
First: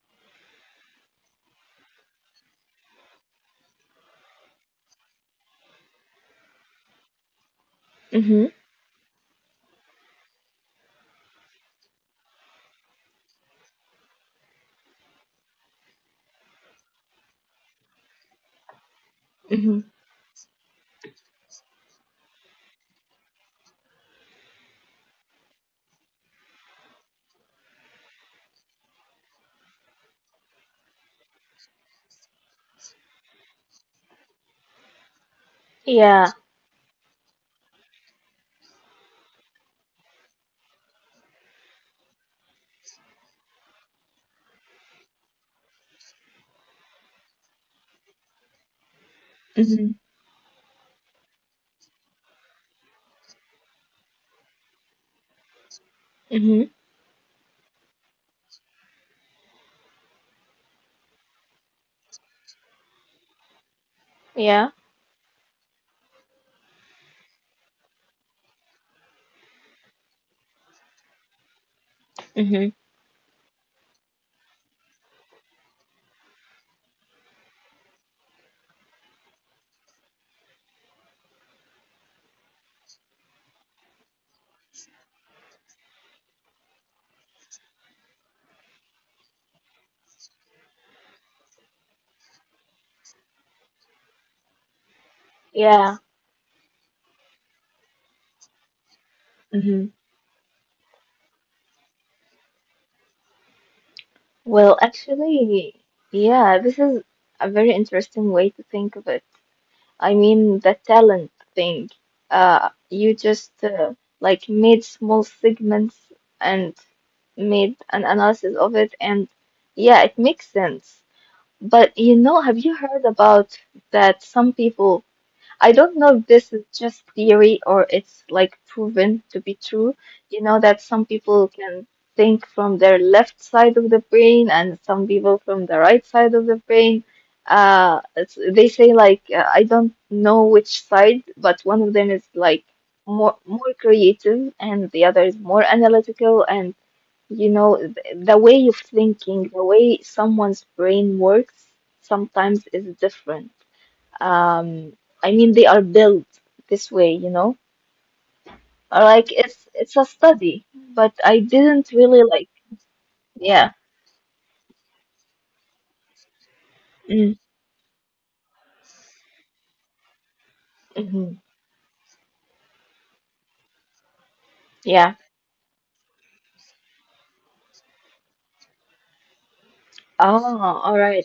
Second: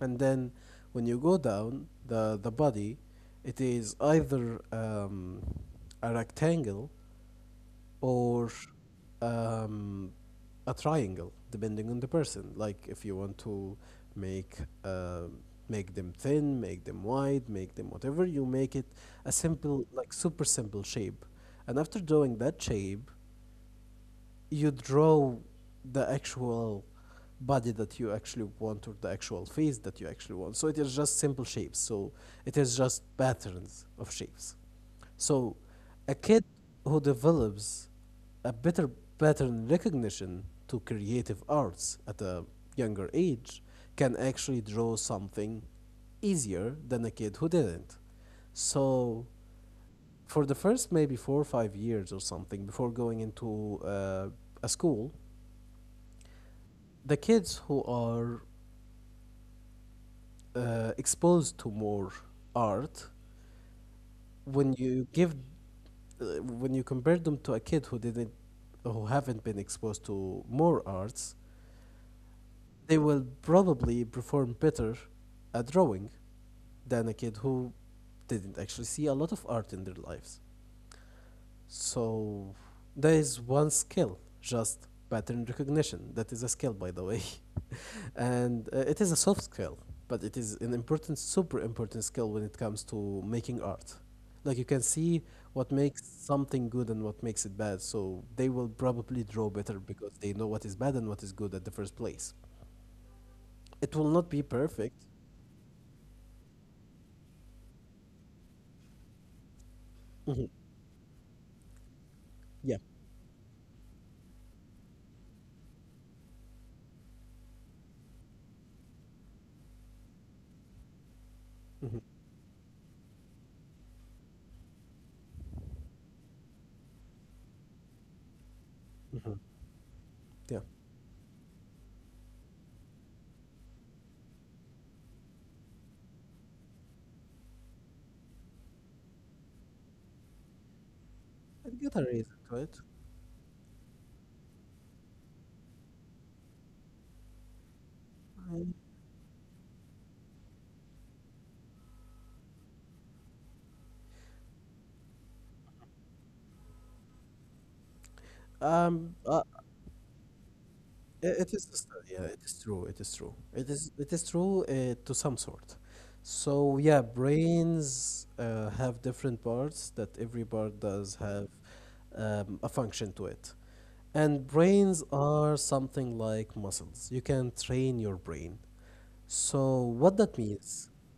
Speaker 1: and then when you go down the body, it is either a rectangle or
Speaker 2: Mhm.
Speaker 1: um, a triangle, depending on the person. Like if you want to make uh, make them thin, make them wide, make them whatever, you make it a
Speaker 2: Mhm.
Speaker 1: simple, like super simple shape. And after drawing that shape, you draw the actual body that you actually want or the actual face that you actually want. So it is just simple shapes. So it is just patterns of shapes. So a
Speaker 2: Yeah.
Speaker 1: kid who develops a better pattern recognition to creative arts at a younger age can actually draw something easier than a kid who didn't. So
Speaker 2: Mhm.
Speaker 1: for the first maybe 4 or 5 years or something before going into a school,
Speaker 2: Mhm.
Speaker 1: the kids who are exposed to more art,
Speaker 2: Yeah.
Speaker 1: when you give, when you compare them to a kid who didn't, who haven't been exposed to more arts,
Speaker 2: Mhm.
Speaker 1: they will probably perform better at drawing than a kid who didn't actually see a lot of art in their lives. So there is one skill, just pattern recognition. That is a skill, by the way, and it is a soft skill, but it is an important, super important skill when it comes to making art. Like you can see what
Speaker 2: Yeah.
Speaker 1: makes something good and what makes it bad, so they will probably draw better
Speaker 2: Mhm.
Speaker 1: because they know what is bad and what is good at the first place. It will not be
Speaker 2: Well,
Speaker 1: perfect.
Speaker 2: actually, yeah, this is a very interesting way to think of it. I
Speaker 1: Hmm.
Speaker 2: mean the talent thing.
Speaker 1: Yeah.
Speaker 2: You just, like, made small segments, and made an analysis of it, and yeah, it makes sense. But
Speaker 1: Hmm.
Speaker 2: you know, have you heard about that some people? I don't know if this is just theory or it's like proven to
Speaker 1: Hmm.
Speaker 2: be true. You know
Speaker 1: Yeah.
Speaker 2: that some people can think from their left side of the brain, and some people from the right side of the brain. They say like I don't know which side, but one
Speaker 1: I'd
Speaker 2: of
Speaker 1: get a
Speaker 2: them is
Speaker 1: reason, to
Speaker 2: like
Speaker 1: it.
Speaker 2: more creative and the other is more analytical. And you know the way
Speaker 1: I-
Speaker 2: of thinking, the way someone's brain works sometimes is different. Um, I mean, they are built this way, you know? Uh,
Speaker 1: Um,
Speaker 2: Like
Speaker 1: uh,
Speaker 2: it's it's a study, but I
Speaker 1: It is,
Speaker 2: didn't
Speaker 1: just,
Speaker 2: really
Speaker 1: yeah, it
Speaker 2: like.
Speaker 1: is true. It is true.
Speaker 2: Yeah.
Speaker 1: It is true to some sort. So yeah,
Speaker 2: Mm,
Speaker 1: brains have different parts that every part does
Speaker 2: hmm.
Speaker 1: have a function to it. And brains
Speaker 2: Yeah.
Speaker 1: are something like muscles. You can train your brain. So what that
Speaker 2: Oh, all
Speaker 1: means
Speaker 2: right.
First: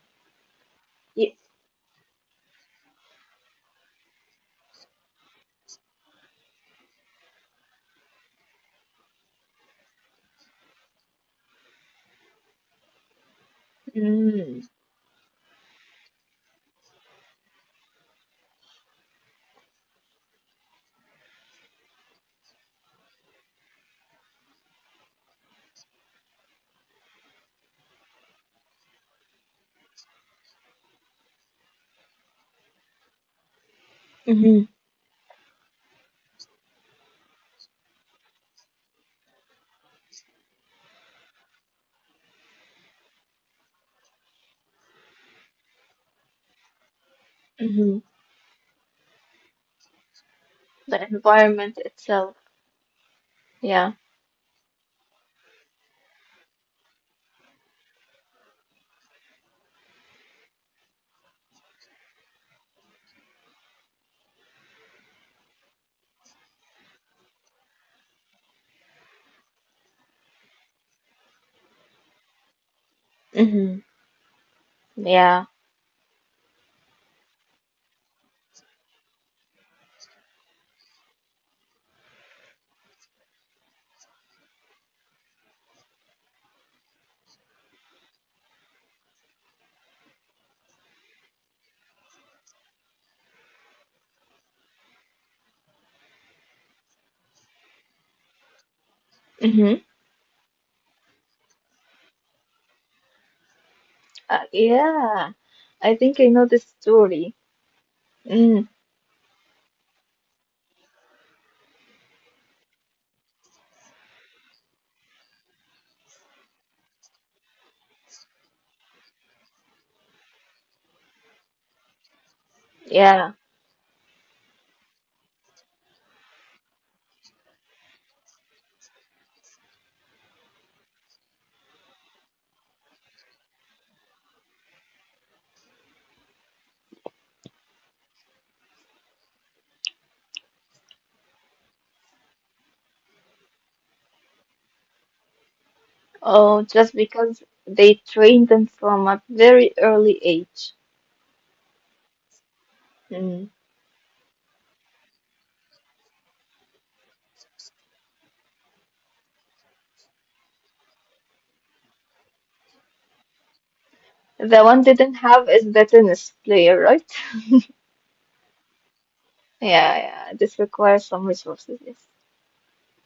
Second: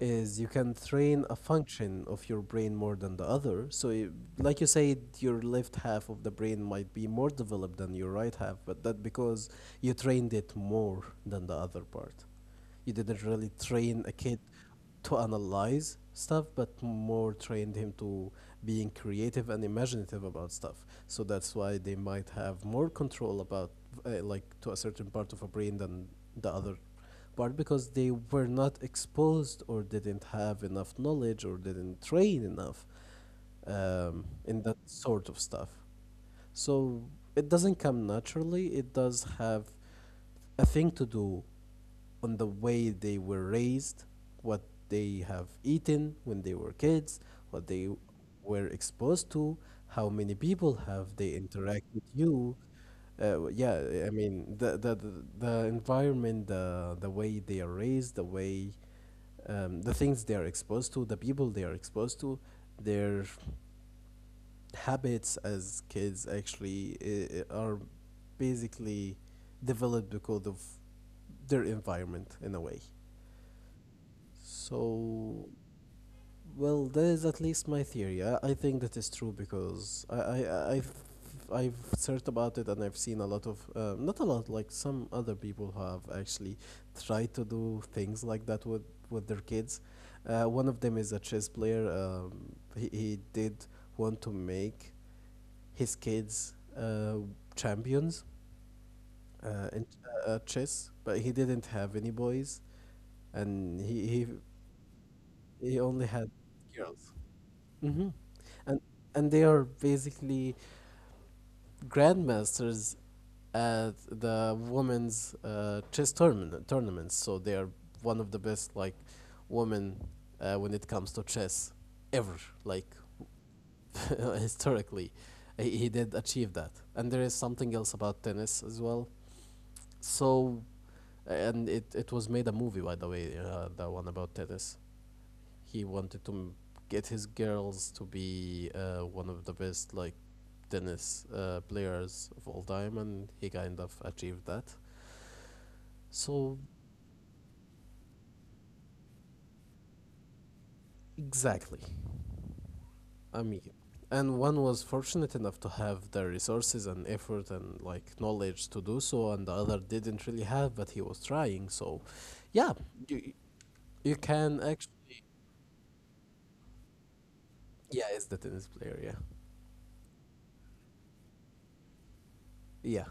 Speaker 1: is you can train a
Speaker 2: Ye-
Speaker 1: function of your brain more than the other. Like you said, your left half of the brain might be more developed than your right half, but that because you trained it more than the other part. You didn't really train a kid
Speaker 2: Mm,
Speaker 1: to analyze stuff, but more trained him to being creative and imaginative about stuff. So that's why they might have more control about, like, to a certain part of a brain than the other part because they were not exposed or didn't have enough knowledge or didn't train enough in
Speaker 2: hmm.
Speaker 1: that sort of stuff. So it doesn't come naturally. It does have a thing to do on the way they were raised, what they have eaten when they were kids, what they
Speaker 2: Hmm.
Speaker 1: were exposed to, how many people
Speaker 2: The
Speaker 1: have they interact
Speaker 2: environment
Speaker 1: with
Speaker 2: itself.
Speaker 1: you, yeah,
Speaker 2: Yeah.
Speaker 1: I mean the the environment, the way they are raised, the way the things they are exposed to, the people they are exposed to, their habits as kids actually are basically developed because of their environment in a way.
Speaker 2: Hmm.
Speaker 1: So
Speaker 2: Yeah.
Speaker 1: well, that is at least my theory. I think that is true because I, I've, I've searched about it and I've seen a lot of, not a lot, like some other people have actually tried to do things like that with their kids. One of them is a chess player. He did want to make his kids champions
Speaker 2: Hmm.
Speaker 1: in chess, but he didn't have any boys and he,
Speaker 2: Yeah.
Speaker 1: he, he
Speaker 2: I
Speaker 1: only
Speaker 2: think
Speaker 1: had
Speaker 2: I know this
Speaker 1: girls.
Speaker 2: story.
Speaker 1: Hmm.
Speaker 2: Mm,
Speaker 1: And and they are basically grandmasters at the women's chess tournaments. So they are one of the best like women when it comes to chess ever. Like
Speaker 2: yeah.
Speaker 1: historically, he did achieve that. And there is something else about tennis as well. So and it was made a movie by the way, the one about tennis. He wanted to m- Get his girls to be one of the best like tennis players of all time, and he kind of achieved that. So,
Speaker 2: Oh, just because they trained them from a very early age.
Speaker 1: exactly. I
Speaker 2: Mm.
Speaker 1: mean, and one was fortunate enough to have the resources and effort and like knowledge to do so, and the other didn't really have, but he was trying. So, yeah, you you can
Speaker 2: The one didn't
Speaker 1: actually,
Speaker 2: have is the tennis player, right?
Speaker 1: yeah, it's the tennis player, yeah,
Speaker 2: Yeah, yeah. This requires some resources, yes.
Speaker 1: yeah.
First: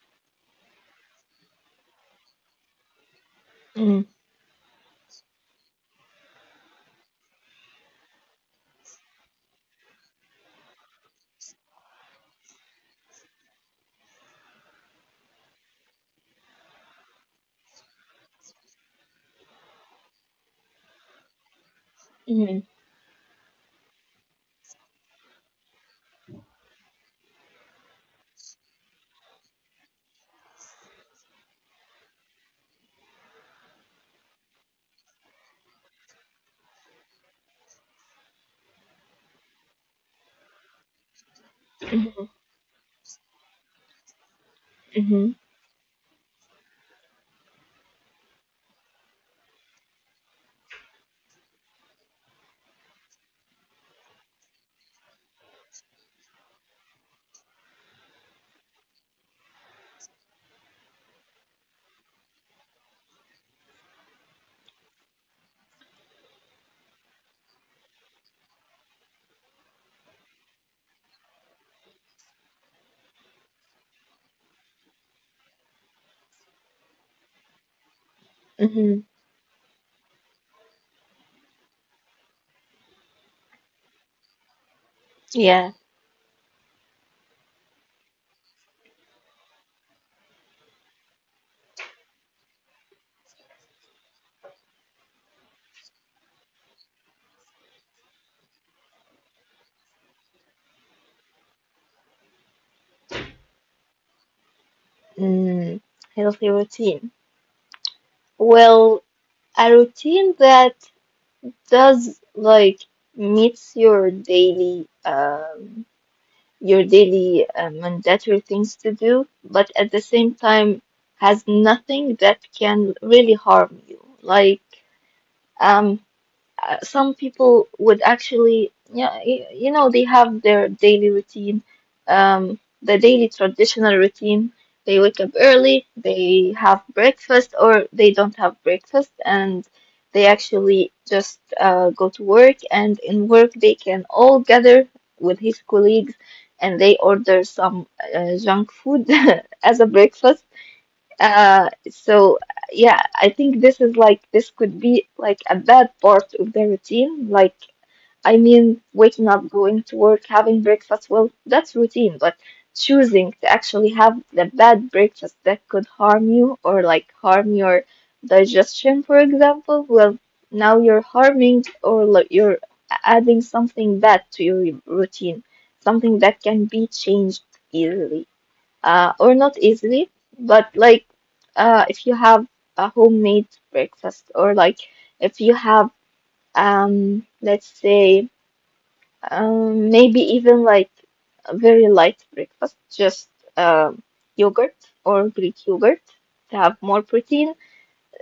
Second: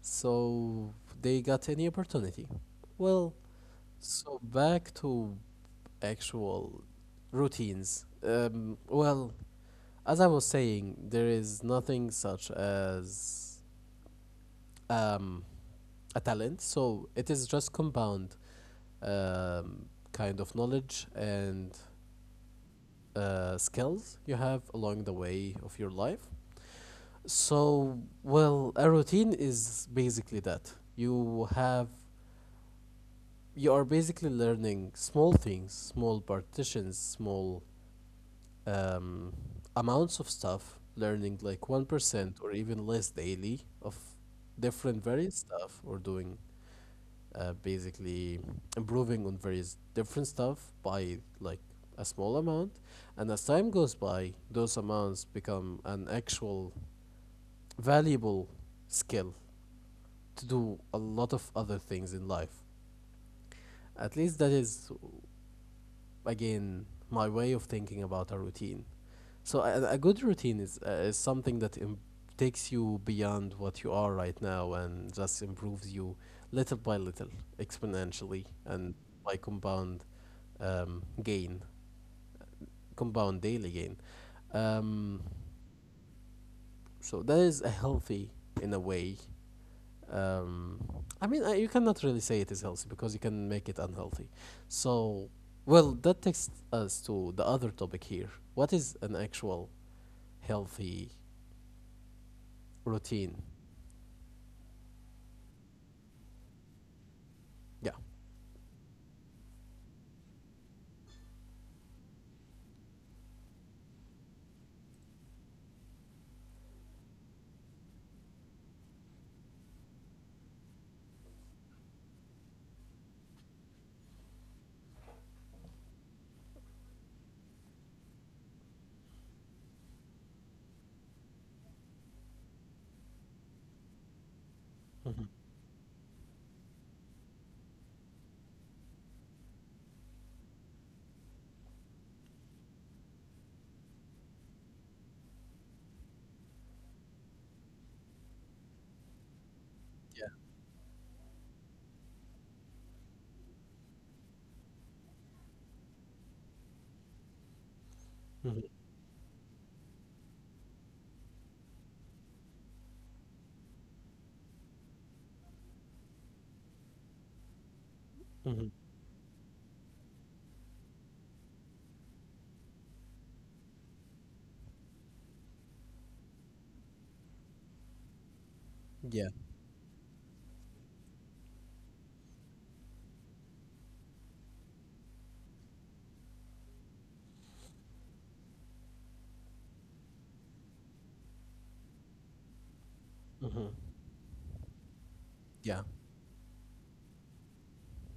Speaker 1: So they got any opportunity. Well,
Speaker 2: Mm-hmm.
Speaker 1: so back to actual routines. Well, as I was saying, there is nothing such as um, a talent, so it is just compound kind of knowledge and skills you have along the way of your life. So, well, a routine is basically that you are basically learning small things, small partitions, small um, amounts of stuff, learning like
Speaker 2: Mm-hmm.
Speaker 1: 1% or even less daily of different
Speaker 2: Mm-hmm.
Speaker 1: various stuff, or doing basically improving on various different stuff by like a small amount. And as time goes by, those amounts become an actual valuable skill to do a lot of other things in life. At least that is, again, my way of thinking about a routine. So a good routine is something that takes you beyond what you are right now and just improves you little by little, exponentially, and
Speaker 2: Mm-hmm.
Speaker 1: by compound gain, compound daily gain. Um,
Speaker 2: Yeah.
Speaker 1: so that is a healthy in a way. Um, I mean, you cannot really say it is healthy because you can make it unhealthy. So, well, that takes us to the other topic here. What is an actual healthy routine?
Speaker 2: Mm. Healthy routine.
Speaker 1: Yeah.
Speaker 2: Well, a routine that does like meets your daily mandatory things to do, but at the same time has nothing that can really harm you. Like um some people would actually, yeah, you know, they have their daily routine, the daily traditional routine. They wake
Speaker 1: Mm-hmm.
Speaker 2: up early, they have breakfast, or they don't have breakfast, and they actually just go to work. And in work, they can all gather with his colleagues and they order some junk food as a breakfast so yeah, I think this is like this could be like a bad part of the routine. Like, I
Speaker 1: Mm-hmm.
Speaker 2: mean, waking up, going to work, having breakfast, well, that's routine, but choosing to actually have the bad breakfast that could harm you or like harm your
Speaker 1: Mm-hmm.
Speaker 2: digestion, for example, well, now you're harming or like you're adding something bad to your routine, something that can be changed easily
Speaker 1: Yeah.
Speaker 2: or not easily, but like if you have a homemade breakfast, or like if you have, let's say, maybe even like a very light breakfast, just
Speaker 1: Mm-hmm.
Speaker 2: um yogurt or Greek
Speaker 1: Yeah.
Speaker 2: yogurt to have more protein,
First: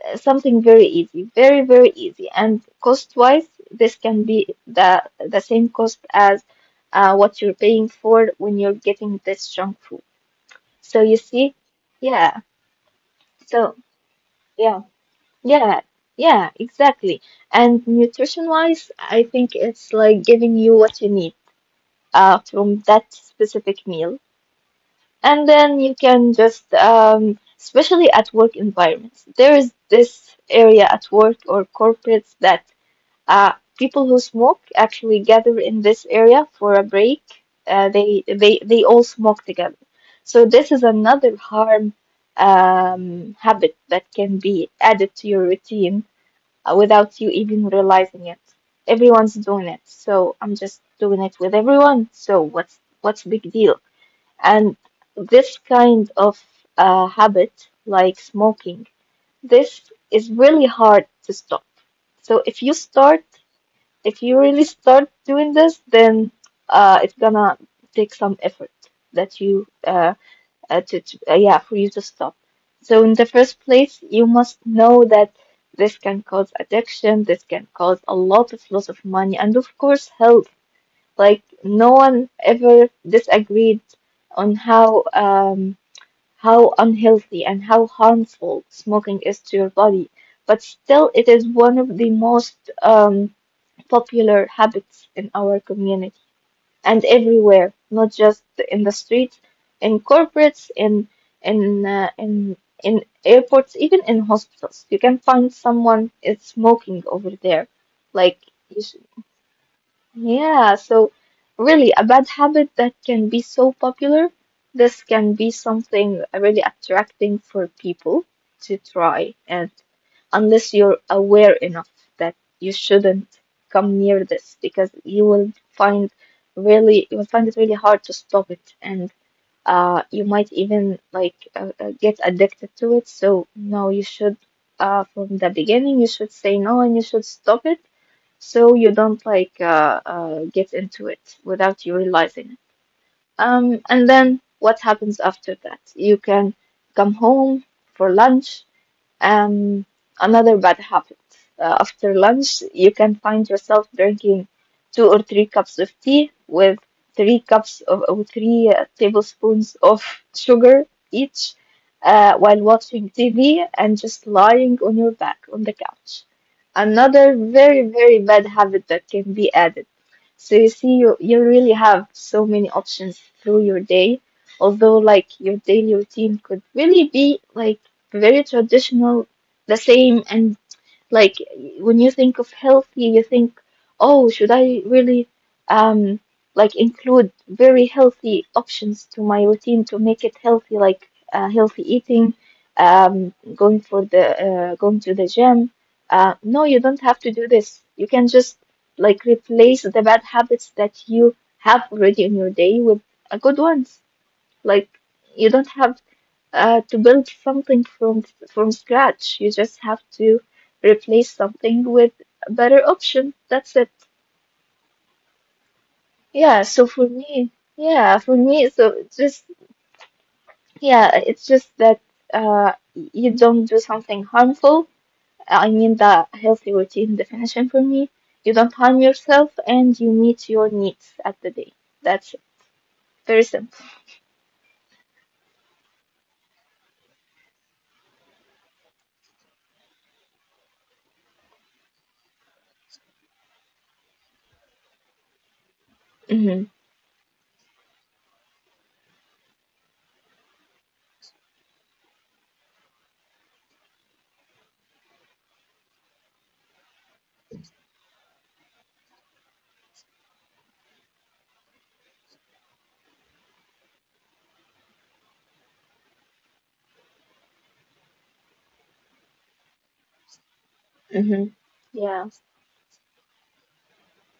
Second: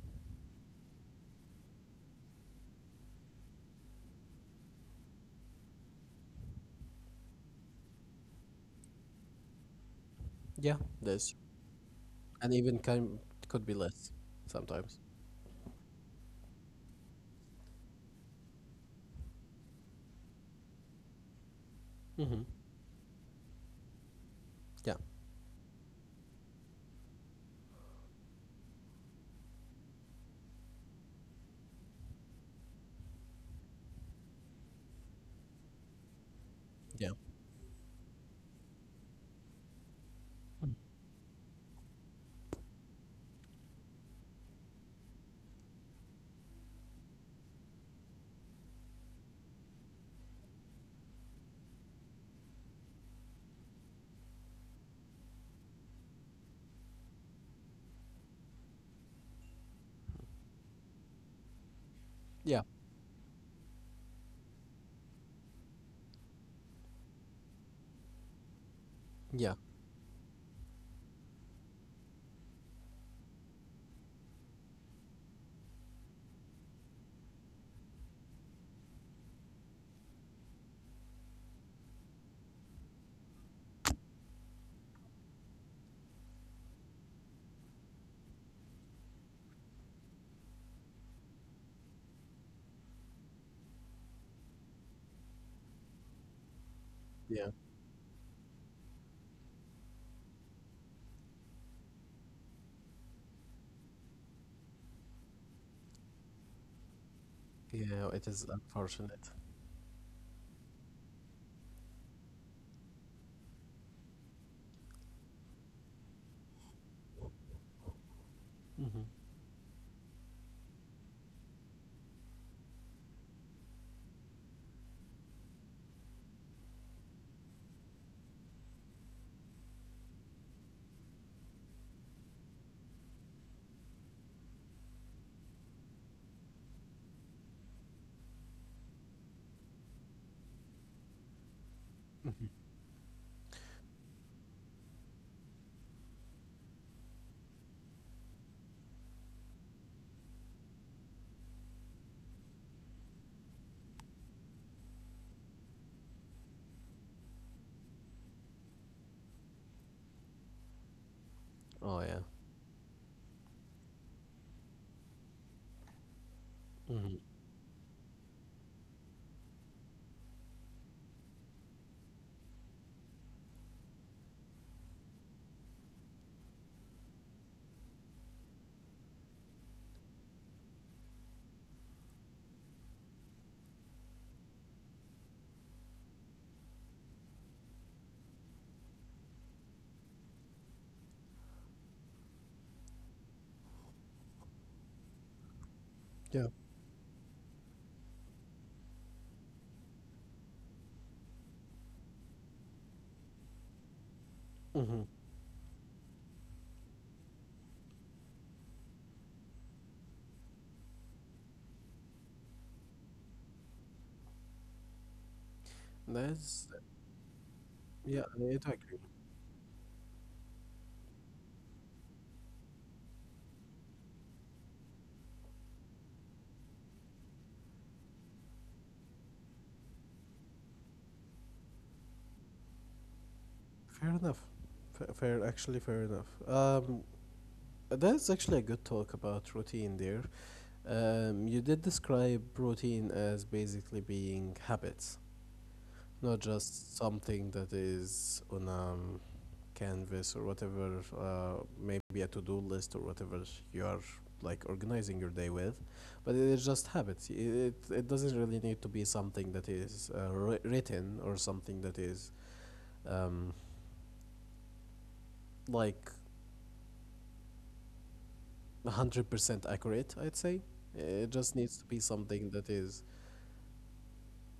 Speaker 2: something very easy, very, very easy. And cost-wise, this can be the same cost as what you're paying for when you're getting this junk food.
Speaker 1: Yeah.
Speaker 2: So you
Speaker 1: This
Speaker 2: see, yeah.
Speaker 1: and even can could be
Speaker 2: So,
Speaker 1: less
Speaker 2: yeah,
Speaker 1: sometimes.
Speaker 2: yeah, yeah, exactly. And nutrition-wise, I think it's like giving you what you need
Speaker 1: Mm-hmm.
Speaker 2: from that specific meal.
Speaker 1: Yeah.
Speaker 2: And then you can just, especially at work environments, there is this area at work or corporates that uh, people who smoke actually gather in this area for a
Speaker 1: Yeah.
Speaker 2: break. They all smoke together. So this is another harm habit that can be added to your routine without you even realizing it. Everyone's doing it, so I'm just doing it with everyone. So what's the big deal? And this kind of habit, like smoking, this is really hard to stop. So
Speaker 1: Yeah.
Speaker 2: if you really start doing this, then it's gonna take some effort that
Speaker 1: Yeah.
Speaker 2: you to yeah for you to stop. So in the first place, you must know that this can cause addiction. This can cause a lot of loss of money and of course health. Like no one ever disagreed on how unhealthy and how harmful smoking is to your body. But still, it is one of the most um popular habits in our community and
Speaker 1: Yeah.
Speaker 2: everywhere, not just in the streets, in corporates, in uh, in in airports, even in hospitals. You can find someone is smoking over there.
Speaker 1: Yeah. It
Speaker 2: Like
Speaker 1: is
Speaker 2: you
Speaker 1: unfortunate.
Speaker 2: yeah, so really, a bad habit that can be so popular, this can be something really attracting for people to
Speaker 1: Mm-hmm.
Speaker 2: try. And unless you're aware enough that you shouldn't come near this, because you will find really, you will find it really hard to stop it. And you might even like get addicted to it. So no, you should from the beginning, you should say no and you should stop it so you don't like get into it without you
Speaker 1: Mm-hmm.
Speaker 2: realizing it. And then what happens after that? You can come home for lunch um, another bad habit. After lunch, you can find yourself drinking two or three cups of tea with three cups of or three tablespoons of sugar each,
Speaker 1: Oh yeah.
Speaker 2: while watching TV and just lying on your back on the couch.
Speaker 1: Mm-hmm.
Speaker 2: Another very, very bad habit that can be added. So you see, you really have so many options through your day, although like your daily routine could really be like very traditional, the same. And like when you think of healthy, you think, oh, should I really um like include very healthy options to my routine to make it healthy, like healthy eating, going for the going to the gym.
Speaker 1: Yeah.
Speaker 2: No, you don't have to do this. You can just like replace the bad habits that you have already in your day with a good ones. Like
Speaker 1: Mm-hmm.
Speaker 2: you don't have to build something from scratch. You just have to replace something with a better option. That's it. Yeah,
Speaker 1: That's
Speaker 2: so for me, yeah,
Speaker 1: yeah.
Speaker 2: for
Speaker 1: I
Speaker 2: me, so
Speaker 1: agree.
Speaker 2: it's just yeah, it's just that you don't do something harmful. I mean the healthy routine definition for me. You don't harm yourself and you meet your needs at the day. That's it. Very simple.
Speaker 1: Fair enough. Fair, fair. Actually, fair enough. That's actually a good talk about routine there. You did describe routine as basically being habits, not
Speaker 2: Mhm.
Speaker 1: just something that is on a canvas or whatever, maybe a to do list or whatever you are like organizing your day with, but it is just habits. It, it doesn't really need to be something that is written or something that is um, like 100% accurate, I'd say. It just
Speaker 2: Mhm.
Speaker 1: needs to be
Speaker 2: Yeah.
Speaker 1: something that is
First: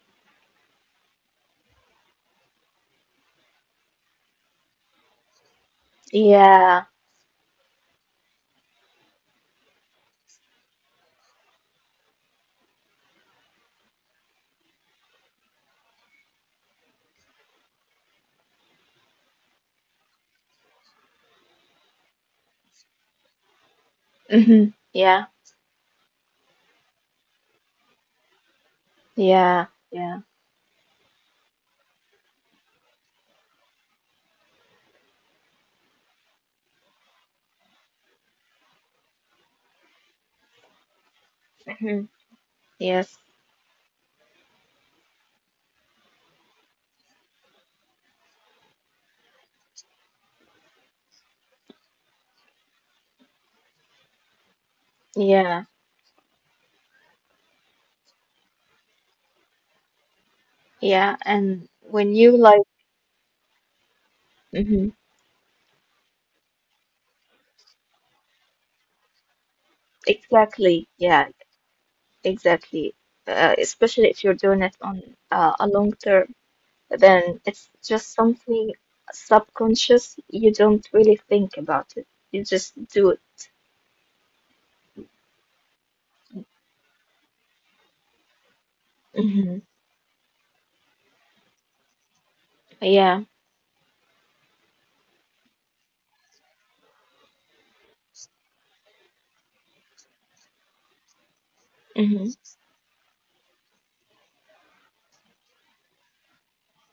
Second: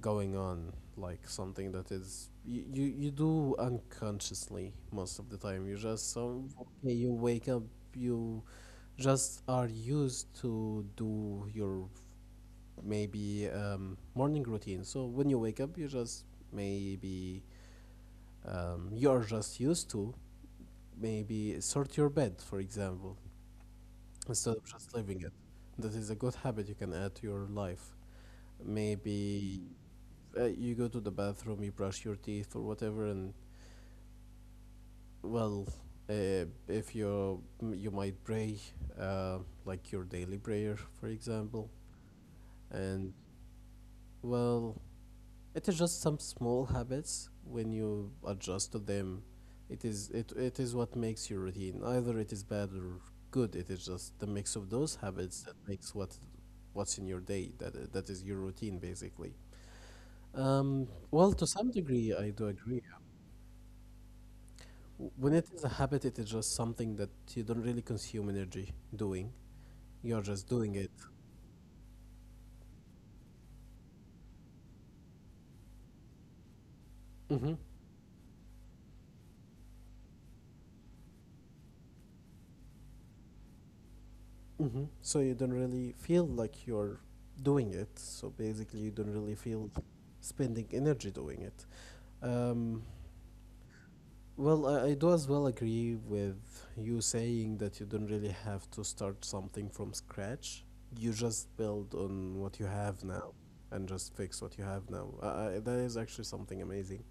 Speaker 1: going on, like something that is you, you do unconsciously most of the time. You just some
Speaker 2: Yeah.
Speaker 1: okay, you wake up, you just are used to do your maybe morning routine. So when you wake up, you just maybe you're just used to maybe sort your bed, for example, instead
Speaker 2: Mhm.
Speaker 1: of just
Speaker 2: Yeah.
Speaker 1: leaving it. That is a good habit you can add to your life.
Speaker 2: Yeah.
Speaker 1: Maybe
Speaker 2: Yeah.
Speaker 1: you go to the bathroom, you brush your teeth or whatever, and well, if you you might pray, uh, like your daily prayer, for example,
Speaker 2: Mhm. Yes.
Speaker 1: and well, it is just some small habits. When you adjust to them, it is what makes your routine. Either it is bad or good. It is just the mix of those habits that
Speaker 2: Yeah,
Speaker 1: makes what what's in your day. That is your routine, basically.
Speaker 2: yeah,
Speaker 1: Well, to some
Speaker 2: and
Speaker 1: degree, I
Speaker 2: when
Speaker 1: do
Speaker 2: you
Speaker 1: agree.
Speaker 2: like, hmm.
Speaker 1: When it is a habit, it is just something that you don't really consume energy doing. You're just doing it.
Speaker 2: Exactly, yeah, exactly. Especially if you're doing it on a long term,
Speaker 1: Hmm.
Speaker 2: then it's just something subconscious. You don't really think about it. You just do it.
Speaker 1: Hmm. So you don't really feel like you're doing it. So basically, you don't really feel
Speaker 2: Hmm.
Speaker 1: spending energy doing it. Um,
Speaker 2: Yeah.
Speaker 1: Well, I do as well agree with you saying that you don't really have to start something from scratch. You just build on
Speaker 2: Hmm.
Speaker 1: what you have now and just fix what you have now. That is actually something amazing.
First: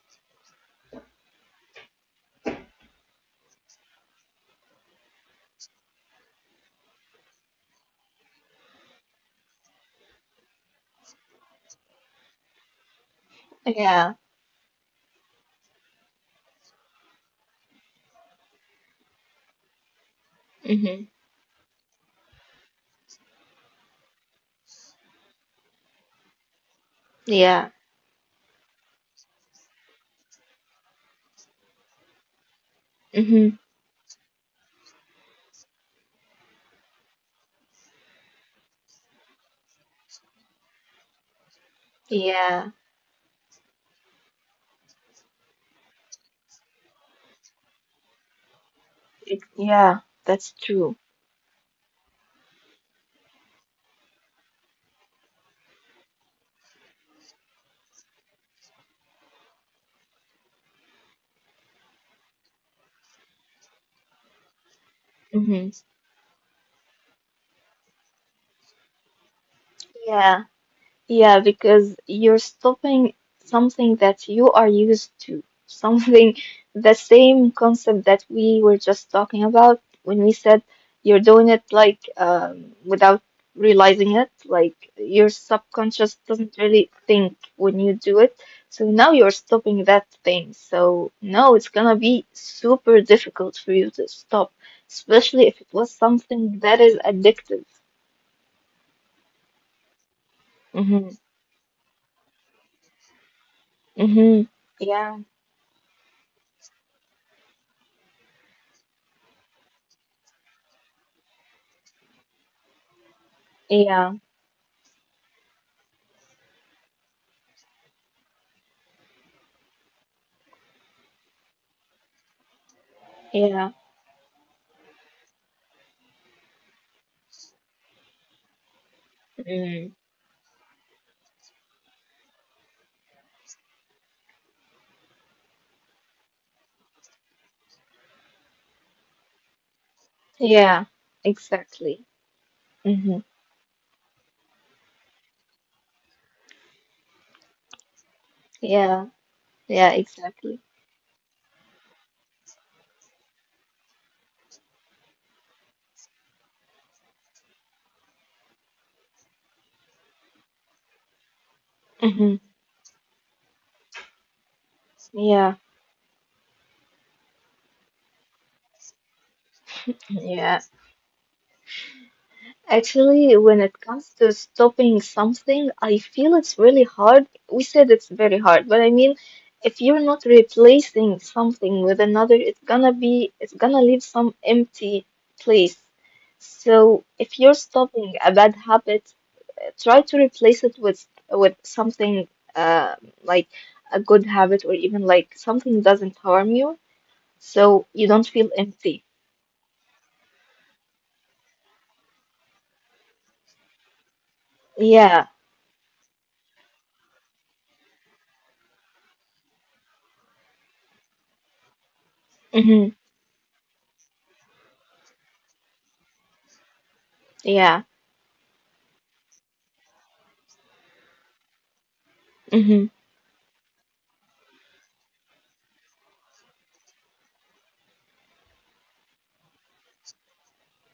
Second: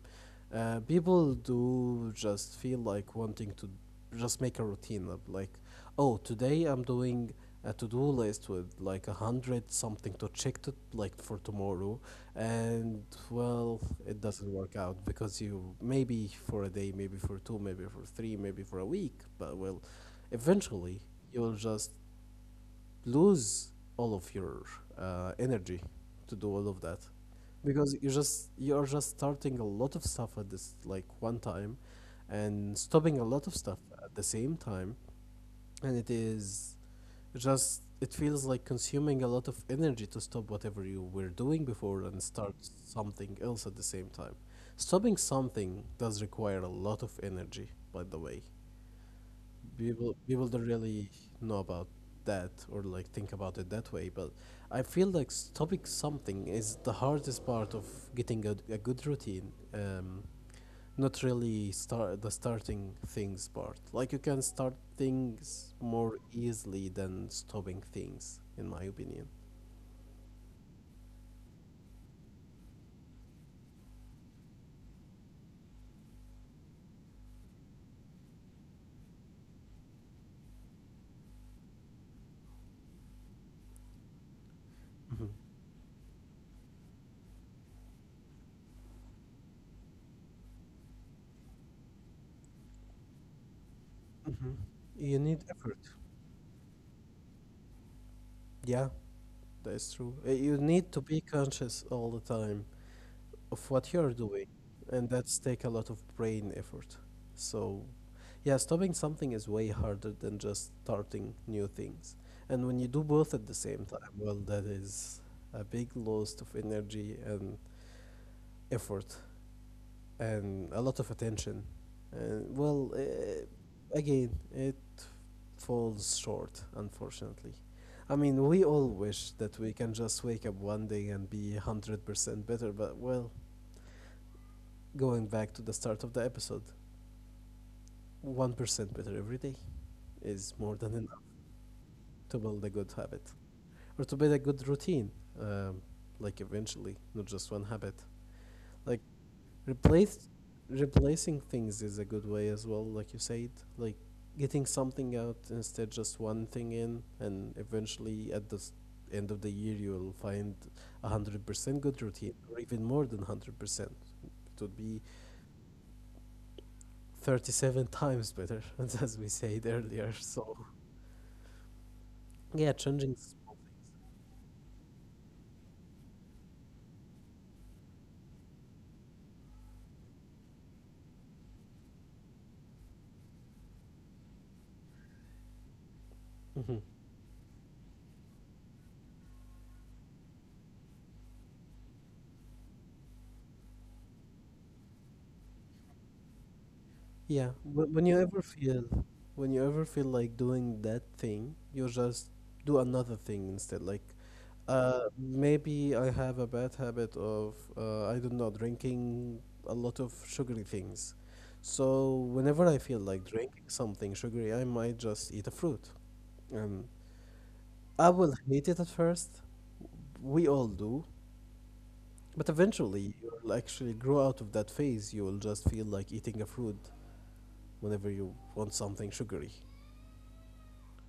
Speaker 1: People do just feel like wanting to just make a routine of like, oh, today I'm doing a to-do list with like a hundred something to check to like for tomorrow, and well,
Speaker 2: Yeah.
Speaker 1: it doesn't work out because you maybe for a day, maybe for two, maybe for three, maybe for a week, but well, eventually
Speaker 2: Hmm.
Speaker 1: you'll just lose all of your energy to do all of that
Speaker 2: Yeah.
Speaker 1: because you're just starting a lot of stuff at this like one time and stopping a lot
Speaker 2: Hmm.
Speaker 1: of stuff at the same time, and it is just it feels like consuming a lot of energy to stop whatever you were doing before and start
Speaker 2: Yeah.
Speaker 1: something else at the same time. Stopping something does require a lot of energy, by the way.
Speaker 2: It, yeah.
Speaker 1: People
Speaker 2: That's
Speaker 1: don't
Speaker 2: true.
Speaker 1: really know about that or like think about it that way, but I feel like stopping something is the hardest part of getting a good routine, um, not really starting things part. Like you can start things
Speaker 2: Hmm.
Speaker 1: more easily than stopping things, in my opinion.
Speaker 2: Yeah. Yeah, because you're stopping something that you are used to, something the same concept that we were just talking about when we said you're doing it like without realizing it, like
Speaker 1: Mhm.
Speaker 2: your subconscious doesn't really think when you do it. So now you're stopping that thing. So no, it's gonna be super difficult for you to stop,
Speaker 1: Mhm. You need
Speaker 2: especially if it
Speaker 1: effort,
Speaker 2: was something that is addictive.
Speaker 1: yeah, that is true. You need to
Speaker 2: Mm-hmm.
Speaker 1: be conscious all the time of what you're
Speaker 2: Mm-hmm.
Speaker 1: doing, and
Speaker 2: Yeah.
Speaker 1: that's take a lot of brain effort. So, yeah, stopping something is way harder than just starting new things. And when you do both at the same time,
Speaker 2: Yeah.
Speaker 1: well, that is a big loss of energy and effort and a lot of attention. And, well,
Speaker 2: Yeah.
Speaker 1: again, it falls short, unfortunately. I mean, we all wish that we
Speaker 2: Mm.
Speaker 1: can just wake up one day and be 100% better, but, well, going back to the start of the episode, 1% better every day is more
Speaker 2: Yeah.
Speaker 1: than enough
Speaker 2: Exactly.
Speaker 1: to build a good
Speaker 2: Mm-hmm.
Speaker 1: habit or to build a good routine, um, like eventually, not just one habit. Like
Speaker 2: Yeah. Yeah.
Speaker 1: replace
Speaker 2: Exactly.
Speaker 1: replacing things is a good way as well, like you said, like getting something out instead just one thing in, and eventually at the end of the year you'll find a 100% good
Speaker 2: Mm-hmm.
Speaker 1: routine or even more than 100%. It would be
Speaker 2: Yeah.
Speaker 1: 37 times better, as we said earlier. So.
Speaker 2: Yeah.
Speaker 1: Yeah, changing.
Speaker 2: Actually, when it comes to stopping something, I feel it's really hard. We said it's very hard, but I mean, if you're not replacing something with another, it's gonna be, it's gonna leave some empty place.
Speaker 1: Mm-hmm.
Speaker 2: So if you're stopping a bad habit, try to replace it with something uh, like a good habit or even like something doesn't harm you
Speaker 1: Yeah,
Speaker 2: so you
Speaker 1: wh-
Speaker 2: don't
Speaker 1: when you
Speaker 2: feel
Speaker 1: ever
Speaker 2: empty
Speaker 1: feel, when you ever feel like doing that thing, you just do another thing instead. Like,
Speaker 2: yeah
Speaker 1: maybe I have a bad habit of, I don't know, drinking a lot of sugary things. So whenever
Speaker 2: hmm
Speaker 1: I feel like drinking something sugary, I might just eat a fruit. And
Speaker 2: yeah
Speaker 1: I will hate it at first. We all do. But
Speaker 2: Mm-hmm.
Speaker 1: eventually, you'll actually grow out of that phase. You will just feel like eating a fruit whenever you want something sugary.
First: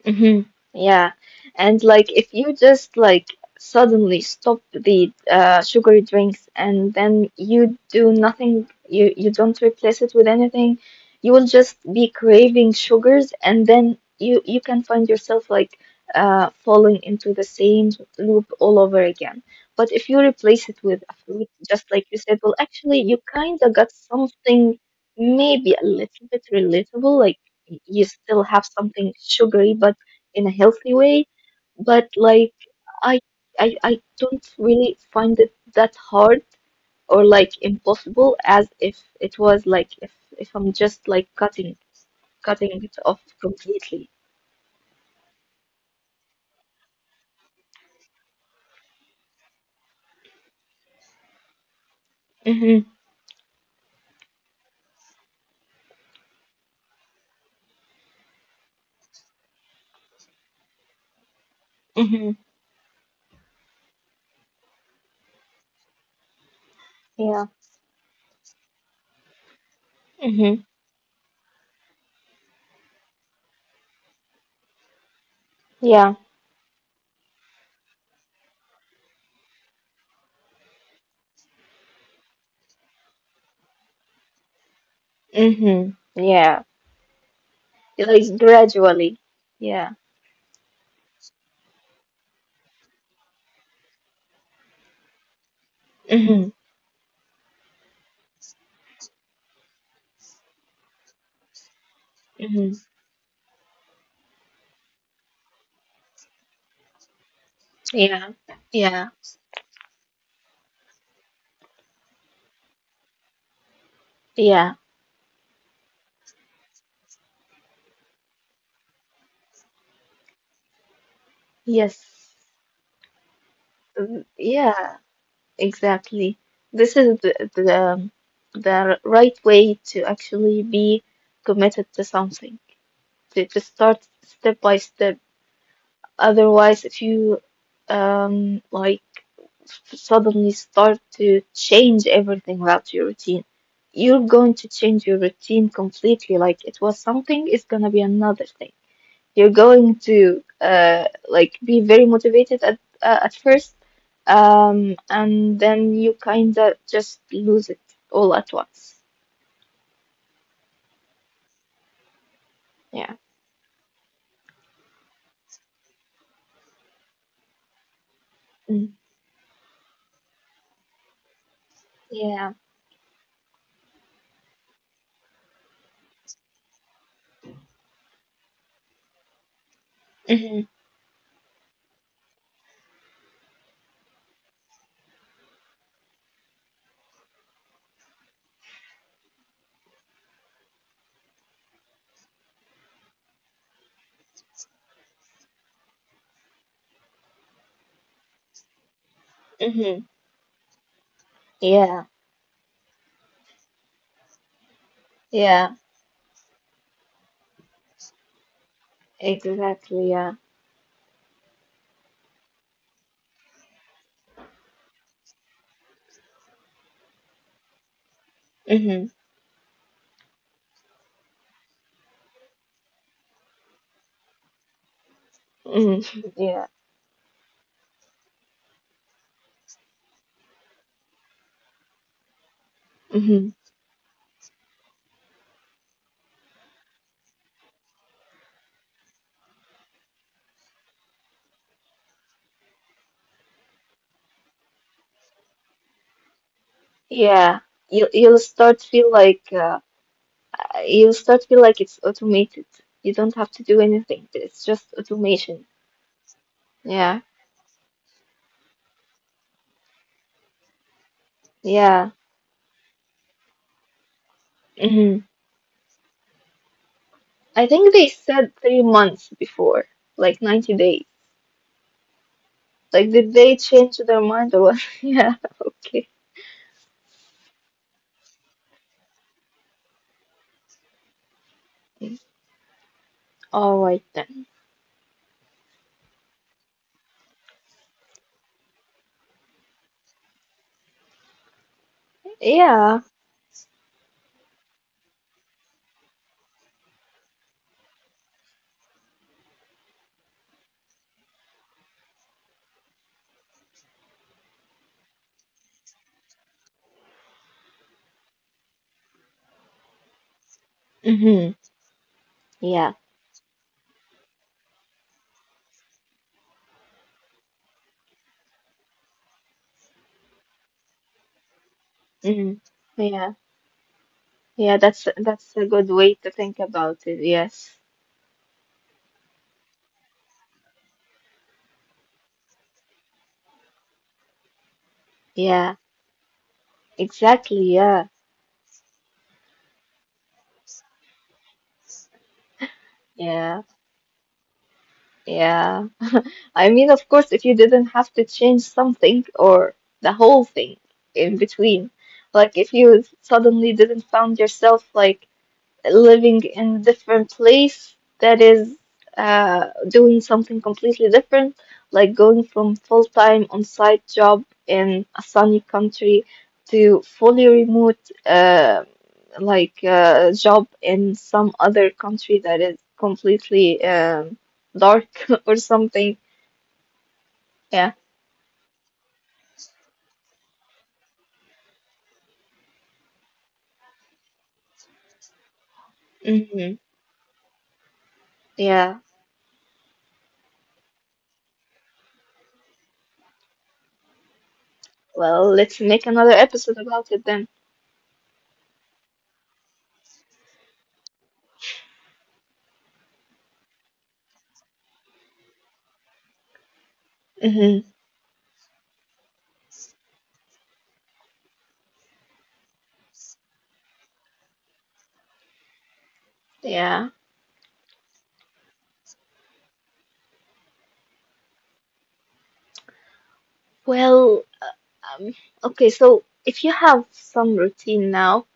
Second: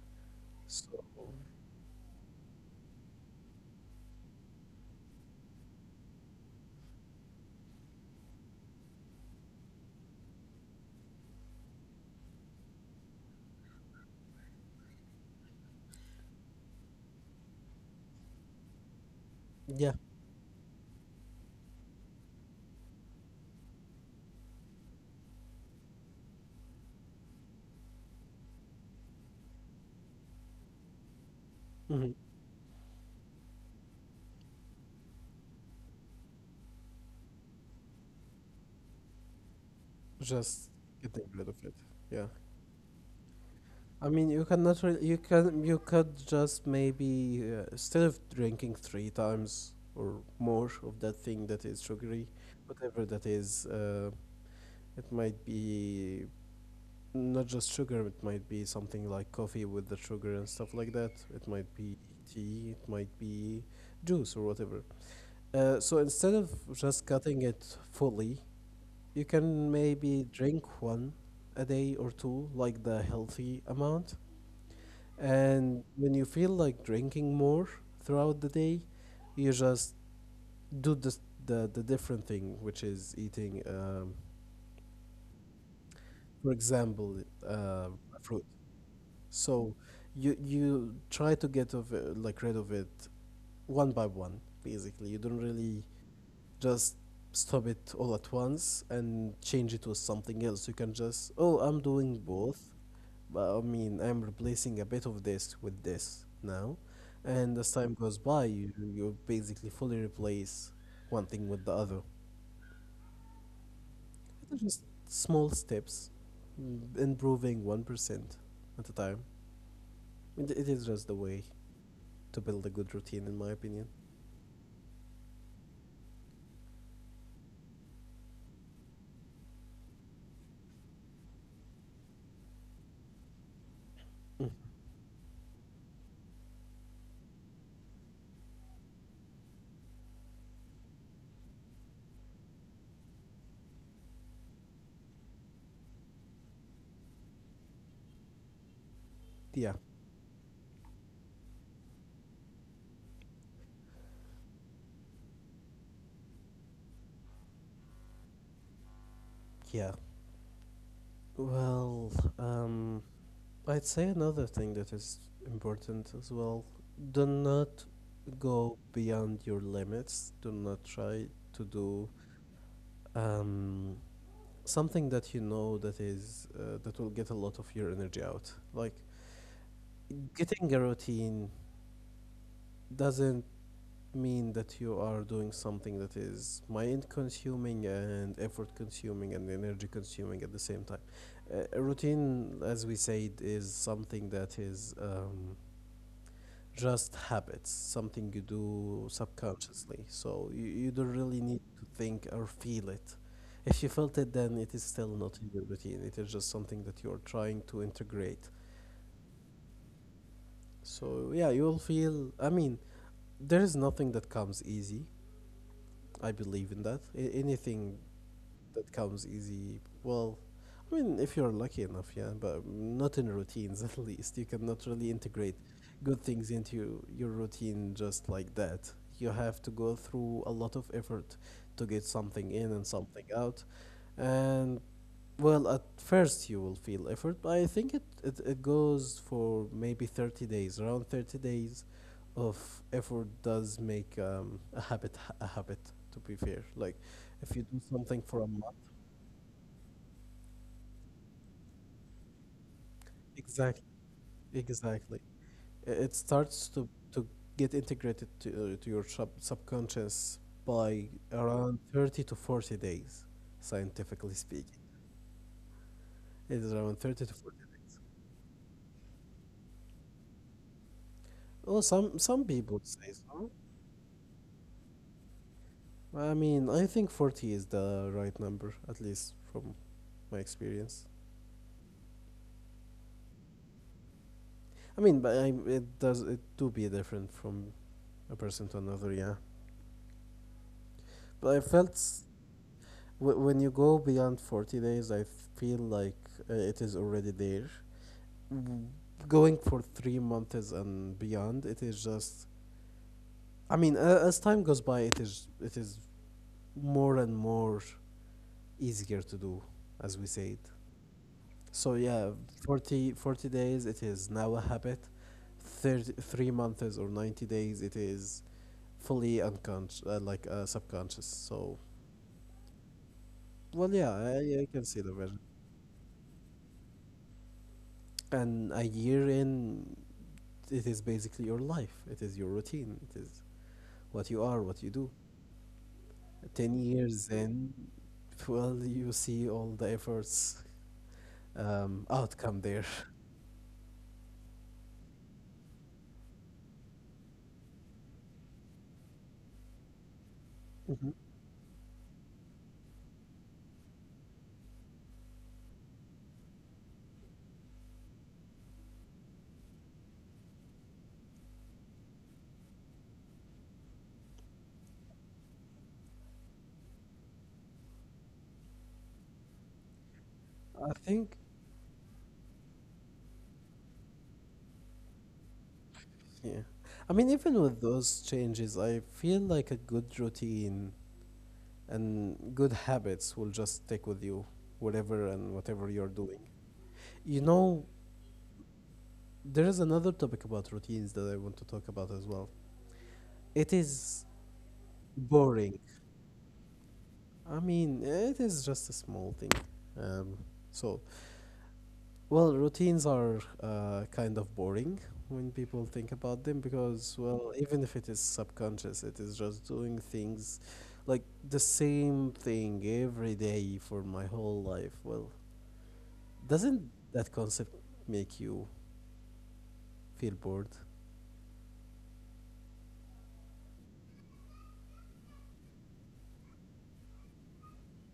Speaker 2: Hmm.
Speaker 1: So,
Speaker 2: Yeah. And like if you just like suddenly stop the sugary drinks and then you do nothing, you don't replace it with anything, you will just be craving sugars and then you can find yourself like falling into the same loop all over again. But if
Speaker 1: yeah.
Speaker 2: you replace it with a fruit, just like you said, well, actually you kind of got something maybe a little bit relatable, like you still have something sugary, but in a healthy way, but
Speaker 1: hmm
Speaker 2: like I I don't really find it that hard or like impossible as if it was like if I'm
Speaker 1: just
Speaker 2: just like
Speaker 1: getting rid of it. Yeah,
Speaker 2: cutting it off completely.
Speaker 1: I mean, you cannot really. You could just maybe, instead of drinking three times or more of that thing that is sugary,
Speaker 2: Mm-hmm.
Speaker 1: whatever that is, it might be not just sugar. It might be something like coffee with the sugar and stuff like that. It might be
Speaker 2: Mm-hmm.
Speaker 1: tea. It might be juice or whatever. So instead of just
Speaker 2: Yeah.
Speaker 1: cutting it fully, you can
Speaker 2: Mm-hmm.
Speaker 1: maybe drink one a day or two, like the healthy amount.
Speaker 2: Yeah.
Speaker 1: And when you feel like drinking more throughout the day, you just do the different thing, which is eating,
Speaker 2: Mm-hmm. Yeah.
Speaker 1: for example, uh,
Speaker 2: Like
Speaker 1: fruit.
Speaker 2: gradually. Yeah.
Speaker 1: So you try to get of it, like rid of it one by one, basically. You don't really
Speaker 2: Mm-hmm.
Speaker 1: just stop it all at once and change it to something else. You can just, oh, I'm doing
Speaker 2: Mm-hmm.
Speaker 1: both. But I mean, I'm replacing a bit of this with this now. And as time
Speaker 2: Yeah.
Speaker 1: goes by, you,
Speaker 2: Yeah.
Speaker 1: you basically fully replace one thing with the other.
Speaker 2: Yeah.
Speaker 1: It's just small steps, improving 1% at a time. It is just the way
Speaker 2: Yes.
Speaker 1: to build a good routine, in my opinion.
Speaker 2: Mm, yeah. Exactly. This is the right way to actually be committed to something, to start step by step. Otherwise, if you like suddenly start to change everything about your routine, you're going to change your routine completely. Like it was something, it's gonna be another thing. You're
Speaker 1: Yeah,
Speaker 2: going to like be very motivated at first, and then you kind of just lose it all at once.
Speaker 1: yeah. Well, um,
Speaker 2: Yeah.
Speaker 1: I'd say another thing that is important as well. Do not go
Speaker 2: Mm.
Speaker 1: beyond your limits, do not try to do
Speaker 2: Yeah.
Speaker 1: um, something that you know that will get a lot of your energy out. Like
Speaker 2: Mm-hmm.
Speaker 1: getting a routine doesn't mean that you are doing something that is mind consuming and effort consuming and energy consuming at the same time. A routine, as we said, is something that is, just habits, something you do subconsciously.
Speaker 2: Mm-hmm.
Speaker 1: So you don't really need to
Speaker 2: Yeah.
Speaker 1: think or feel it. If you felt it, then it is still not in your
Speaker 2: Yeah.
Speaker 1: routine. It is just something that you are trying to integrate.
Speaker 2: Exactly. Yeah.
Speaker 1: So yeah, you will feel. I mean, there is nothing that comes easy. I believe in that. Anything that
Speaker 2: Mm-hmm.
Speaker 1: comes easy, well, I mean, if you're lucky enough, yeah, but not in routines at least. You cannot really integrate
Speaker 2: Hmm.
Speaker 1: good things
Speaker 2: Yeah.
Speaker 1: into your routine just like that. You have to go through a lot of effort to get something in and something
Speaker 2: Mm-hmm.
Speaker 1: out. And, well, at first you will feel effort, but I think it goes for maybe 30 days. Around 30 days of effort does make a habit, to be fair. Like, if you
Speaker 2: Yeah.
Speaker 1: do
Speaker 2: You
Speaker 1: something for
Speaker 2: you'll
Speaker 1: a month,
Speaker 2: start feel like uh, you'll start feel like it's automated. You don't have to do
Speaker 1: exactly,
Speaker 2: anything. It's just
Speaker 1: exactly.
Speaker 2: automation.
Speaker 1: It starts to
Speaker 2: Yeah.
Speaker 1: to get integrated to your subconscious by
Speaker 2: Yeah.
Speaker 1: around 30 to 40 days, scientifically
Speaker 2: Mhm.
Speaker 1: speaking. It is around
Speaker 2: I
Speaker 1: 30 to
Speaker 2: think they
Speaker 1: 40.
Speaker 2: said 3 months before, like 90 days.
Speaker 1: Oh, some
Speaker 2: Like, did
Speaker 1: people
Speaker 2: they
Speaker 1: say
Speaker 2: change
Speaker 1: so.
Speaker 2: their mind or what? yeah, okay.
Speaker 1: I mean, I think 40 is the right number, at least from my experience.
Speaker 2: All right then.
Speaker 1: I mean, but it does it do be different from a person to another, yeah. But I felt.
Speaker 2: Yeah.
Speaker 1: When you go beyond 40 days, I feel like, it is already there. W- Going for 3 months and beyond, it is just. I mean, as time goes by, it is more and more easier to do, as we said.
Speaker 2: Mm-hmm.
Speaker 1: So yeah,
Speaker 2: Yeah.
Speaker 1: 40 40 days, it is now a habit. Thirty three months or 90 days, it is fully unconscious, like, subconscious. So,
Speaker 2: Mm-hmm. Yeah.
Speaker 1: well, yeah,
Speaker 2: Yeah,
Speaker 1: I can
Speaker 2: that's
Speaker 1: see
Speaker 2: a
Speaker 1: the
Speaker 2: good
Speaker 1: vision.
Speaker 2: way to think about it. Yes.
Speaker 1: And a year in, it is basically your life. It is your routine. It is what you are, what you do.
Speaker 2: Yeah.
Speaker 1: Ten
Speaker 2: Exactly.
Speaker 1: years
Speaker 2: Yeah.
Speaker 1: in, well, you see all the efforts, outcome there.
Speaker 2: Yeah. Yeah. I mean, of course, if you didn't have to change something or the whole thing in
Speaker 1: Mhm.
Speaker 2: between, like if you suddenly didn't found yourself like living in a different place that is doing something completely different, like going from full time on site job in a sunny country to fully remote uh, job in
Speaker 1: I
Speaker 2: some other
Speaker 1: think,
Speaker 2: country that is completely dark or something.
Speaker 1: yeah. I mean,
Speaker 2: Yeah.
Speaker 1: even with those changes, I feel like a good routine and good habits will just stick with you whatever and whatever you're
Speaker 2: Hmm.
Speaker 1: doing. You know,
Speaker 2: Yeah.
Speaker 1: there is another topic about routines that I want to talk about as well. It is
Speaker 2: Well, let's make
Speaker 1: boring.
Speaker 2: another episode about it then.
Speaker 1: I mean, it is just a small thing. Um, so, well, routines are, kind of boring when people think about them because,
Speaker 2: Hmm.
Speaker 1: well, even if it is subconscious, it is just doing things like the same thing every day for my whole life. Well,
Speaker 2: Yeah.
Speaker 1: doesn't that concept make you feel bored?
Speaker 2: Well, uh, um, okay, so if you have some routine now,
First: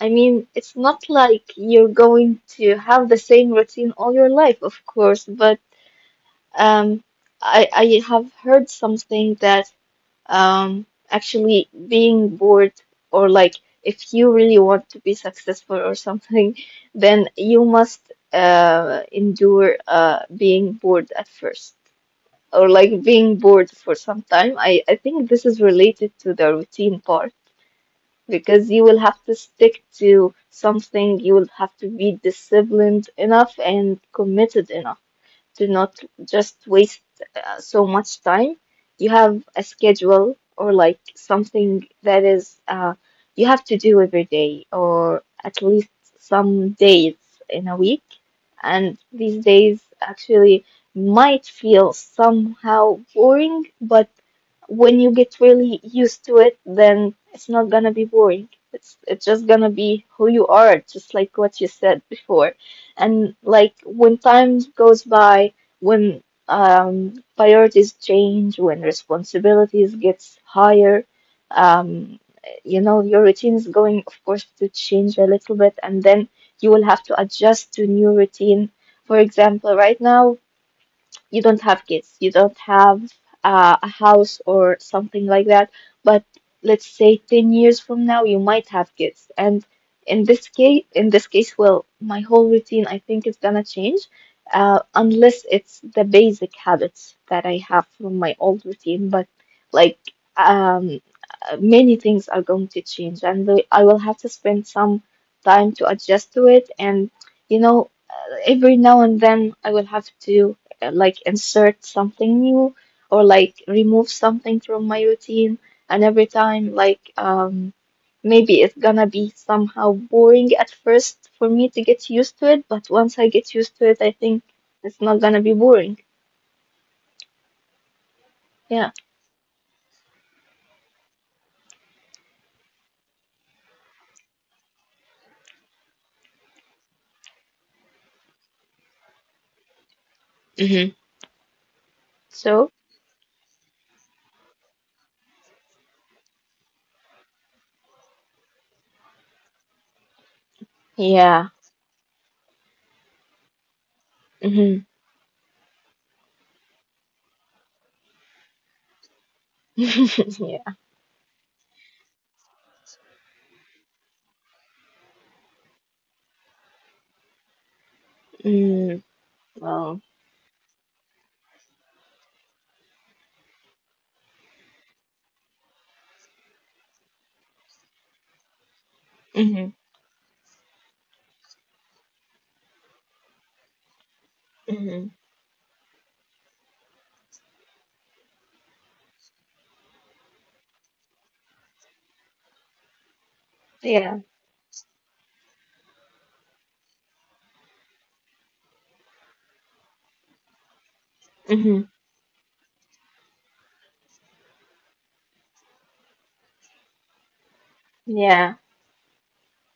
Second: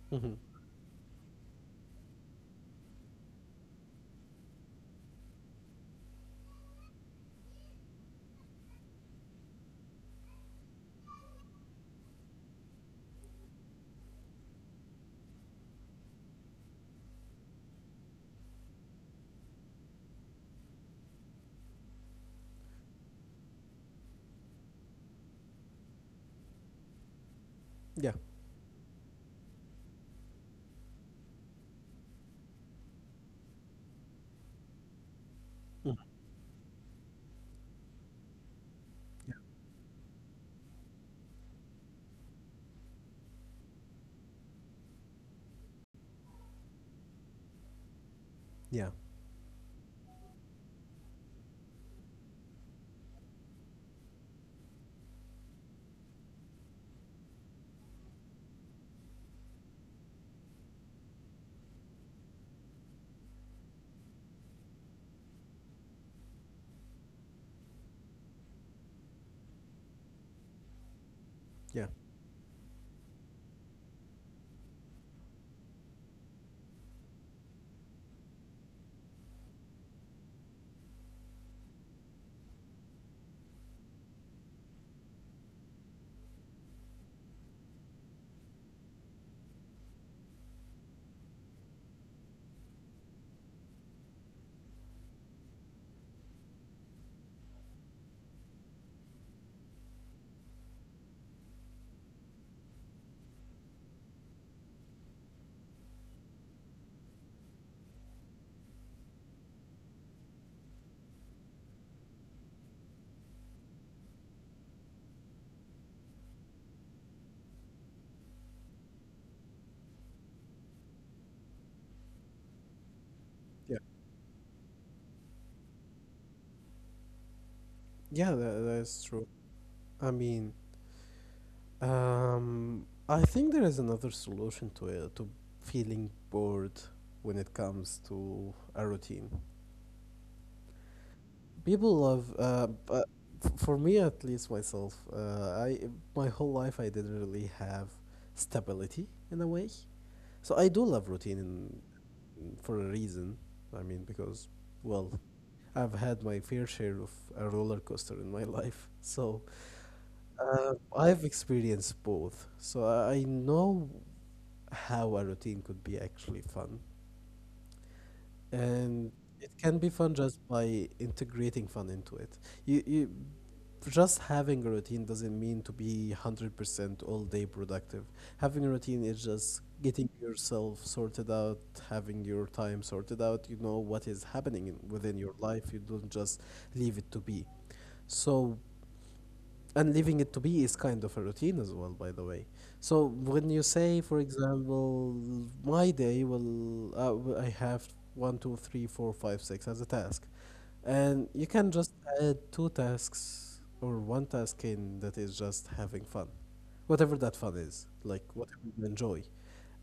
Speaker 2: I
Speaker 1: Hmm.
Speaker 2: mean, it's not like you're going to have the same routine all your life, of course, but um, I have heard something that actually being bored or like if you really want to be successful or something, then you must endure being bored at first or like being bored for some time. I think this is related to the routine part
Speaker 1: Yeah.
Speaker 2: because you will have to stick to something, you will have to be disciplined enough and committed enough do
Speaker 1: Mhm.
Speaker 2: not just waste so much time. You
Speaker 1: Yeah.
Speaker 2: have a schedule or like something that is you have to do every day or at least some days in a week.
Speaker 1: Yeah.
Speaker 2: And these days actually might feel somehow boring, but when you get really used to it, then it's not gonna be boring. It's just gonna be who you are, just like what you said before. And like when time goes by, when priorities change, when responsibilities gets higher,
Speaker 1: Yeah.
Speaker 2: um you know, your routine is going of course to change a little bit and then you will have to adjust to new routine. For example, right now you don't have kids, you don't have a house or something like that. But let's say 10 years from now, you might have kids. And in this case, well, my whole routine, I think, is gonna change, unless it's the basic habits that I have from my old routine. But like, um, many things are going to change, and the- I will have to spend some time to adjust to it. And you know, every now and then I will have to like insert something new or like remove something from my routine. And every time, like, maybe it's gonna be somehow boring at first for me to get used to it, but once I get
Speaker 1: Yeah.
Speaker 2: used to it, I think it's not gonna be boring.
Speaker 1: Yeah, that,
Speaker 2: Yeah.
Speaker 1: that's true. I mean, I think there is another solution to it, to feeling bored when it comes to a routine.
Speaker 2: Hmm.
Speaker 1: People love,
Speaker 2: So,
Speaker 1: but for me at least myself, I my whole life I didn't really have stability in a way. So I do love routine
Speaker 2: yeah.
Speaker 1: for a reason. I mean, because,
Speaker 2: Hmm.
Speaker 1: well, I've had my fair share of a roller coaster in my life, so I've experienced both. So I know how a routine could be actually fun.
Speaker 2: yeah.
Speaker 1: And it can be
Speaker 2: Oh.
Speaker 1: fun just by integrating fun into it. You just having a routine doesn't mean to be 100% all day productive. Having a routine is just
Speaker 2: Mhm.
Speaker 1: getting yourself sorted out, having your time sorted out. You know what is happening within
Speaker 2: Mhm.
Speaker 1: your life. You don't just leave it to be. So, and leaving it to be is kind of a routine as well, by the way. So when you say, for
Speaker 2: Yeah.
Speaker 1: example, my day will. I have 1, 2, 3, 4, 5, 6 as a task, and you can
Speaker 2: Mhm.
Speaker 1: just add two tasks or one task in that is just having fun, whatever that fun is, like whatever
Speaker 2: Yeah.
Speaker 1: you enjoy.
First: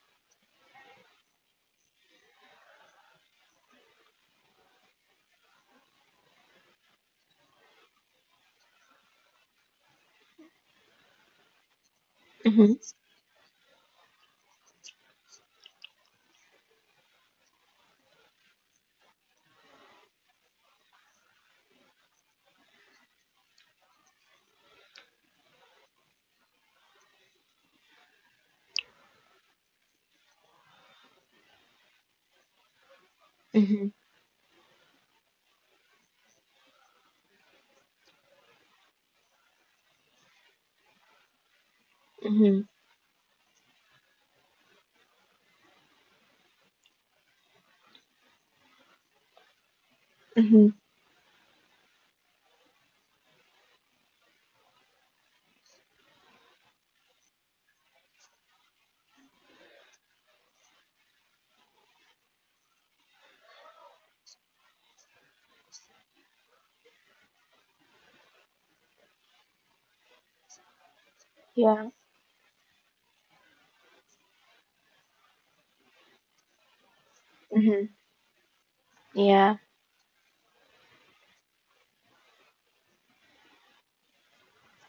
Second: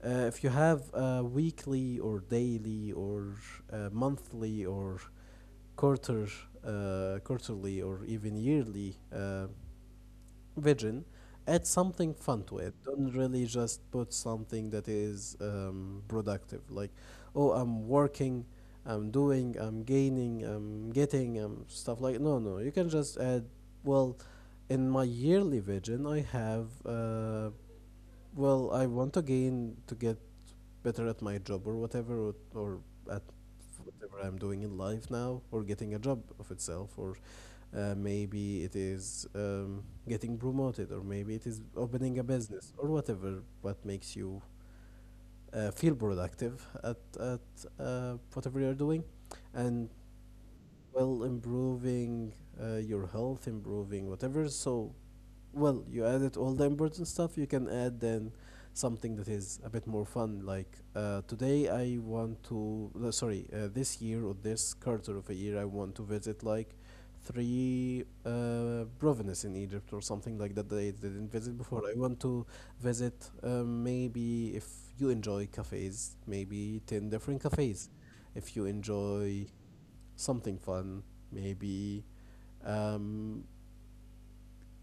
Speaker 1: If you have a weekly or daily or, monthly, or quarter quarterly, or even yearly, vision, add something fun to
Speaker 2: Mhm.
Speaker 1: it. Don't really just put something that is, productive. Like, oh, I'm working, I'm doing, I'm gaining, I'm getting, stuff like. No, no. You can just add. Well, in my yearly vision, I have. Well, I want to gain to get better at my job or whatever, or at
Speaker 2: Mhm.
Speaker 1: whatever I'm doing in life now, or getting a job of itself, or, maybe it is, getting promoted, or maybe it is opening a
Speaker 2: Mhm.
Speaker 1: business, or whatever what makes you, feel productive at whatever you're doing, and,
Speaker 2: Mhm.
Speaker 1: well, improving, your health, improving whatever. So, well, you added all the important stuff. You can add then something that is a bit more fun. Like, today, I want to. No, sorry, this year or this quarter of a year, I want to visit like three provinces in Egypt or something like that that I didn't visit
Speaker 2: Yeah.
Speaker 1: before. I want to visit, maybe if you enjoy cafes, maybe 10 different
Speaker 2: Mhm.
Speaker 1: cafes. If you enjoy
Speaker 2: Yeah.
Speaker 1: something fun, maybe, um,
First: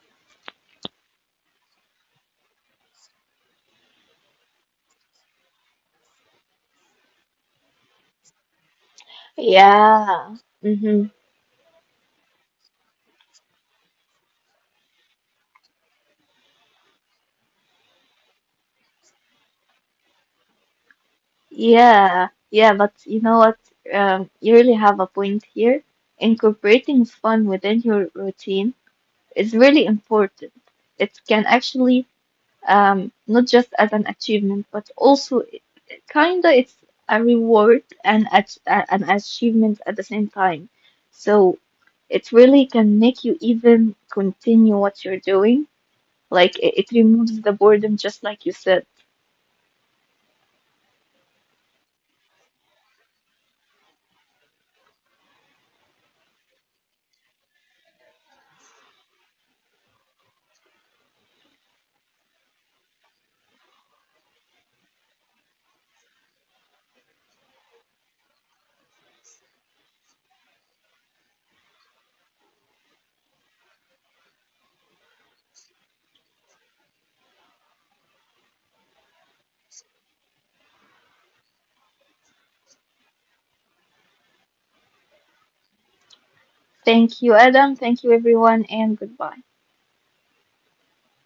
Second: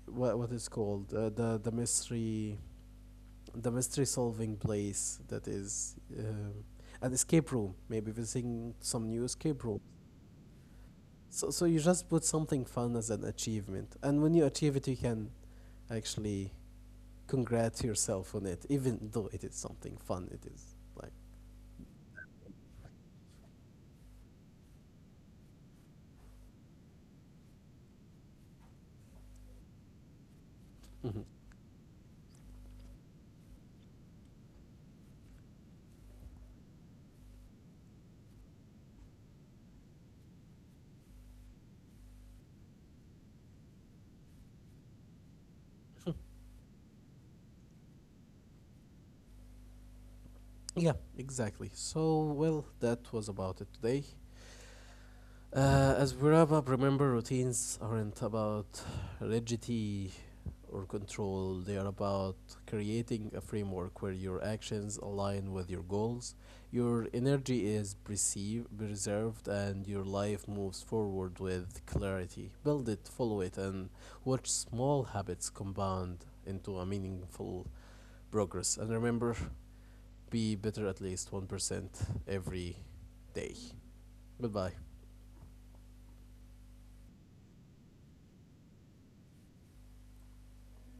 Speaker 1: what is called, the mystery solving place that is, an escape room. Maybe visiting some new escape room.
Speaker 2: Yeah. Mhm.
Speaker 1: So you just put something fun as an achievement, and when you achieve it you can actually congrat yourself on it, even though it is something fun. It is like.
Speaker 2: Yeah. Yeah. But you know what? You really have a point here. Incorporating fun within your routine is really important. It
Speaker 1: Mhm.
Speaker 2: can actually not just as an achievement, but also Kinda, it's a reward and an achievement at the same time. So it really can make you even continue what you're doing. Like it removes the boredom, just like you said.
Speaker 1: Yeah, exactly. So, well, that was about it today. As we wrap up, remember, routines aren't about rigidity or control. They are about creating a framework where your actions align with your goals, your energy is perceived, preserved, and your life moves forward with clarity. Build it, follow it, and watch small habits compound into a meaningful progress. And remember, be better at least 1% every day. Goodbye.
Speaker 2: Thank you, Adam. Thank you, everyone, and goodbye.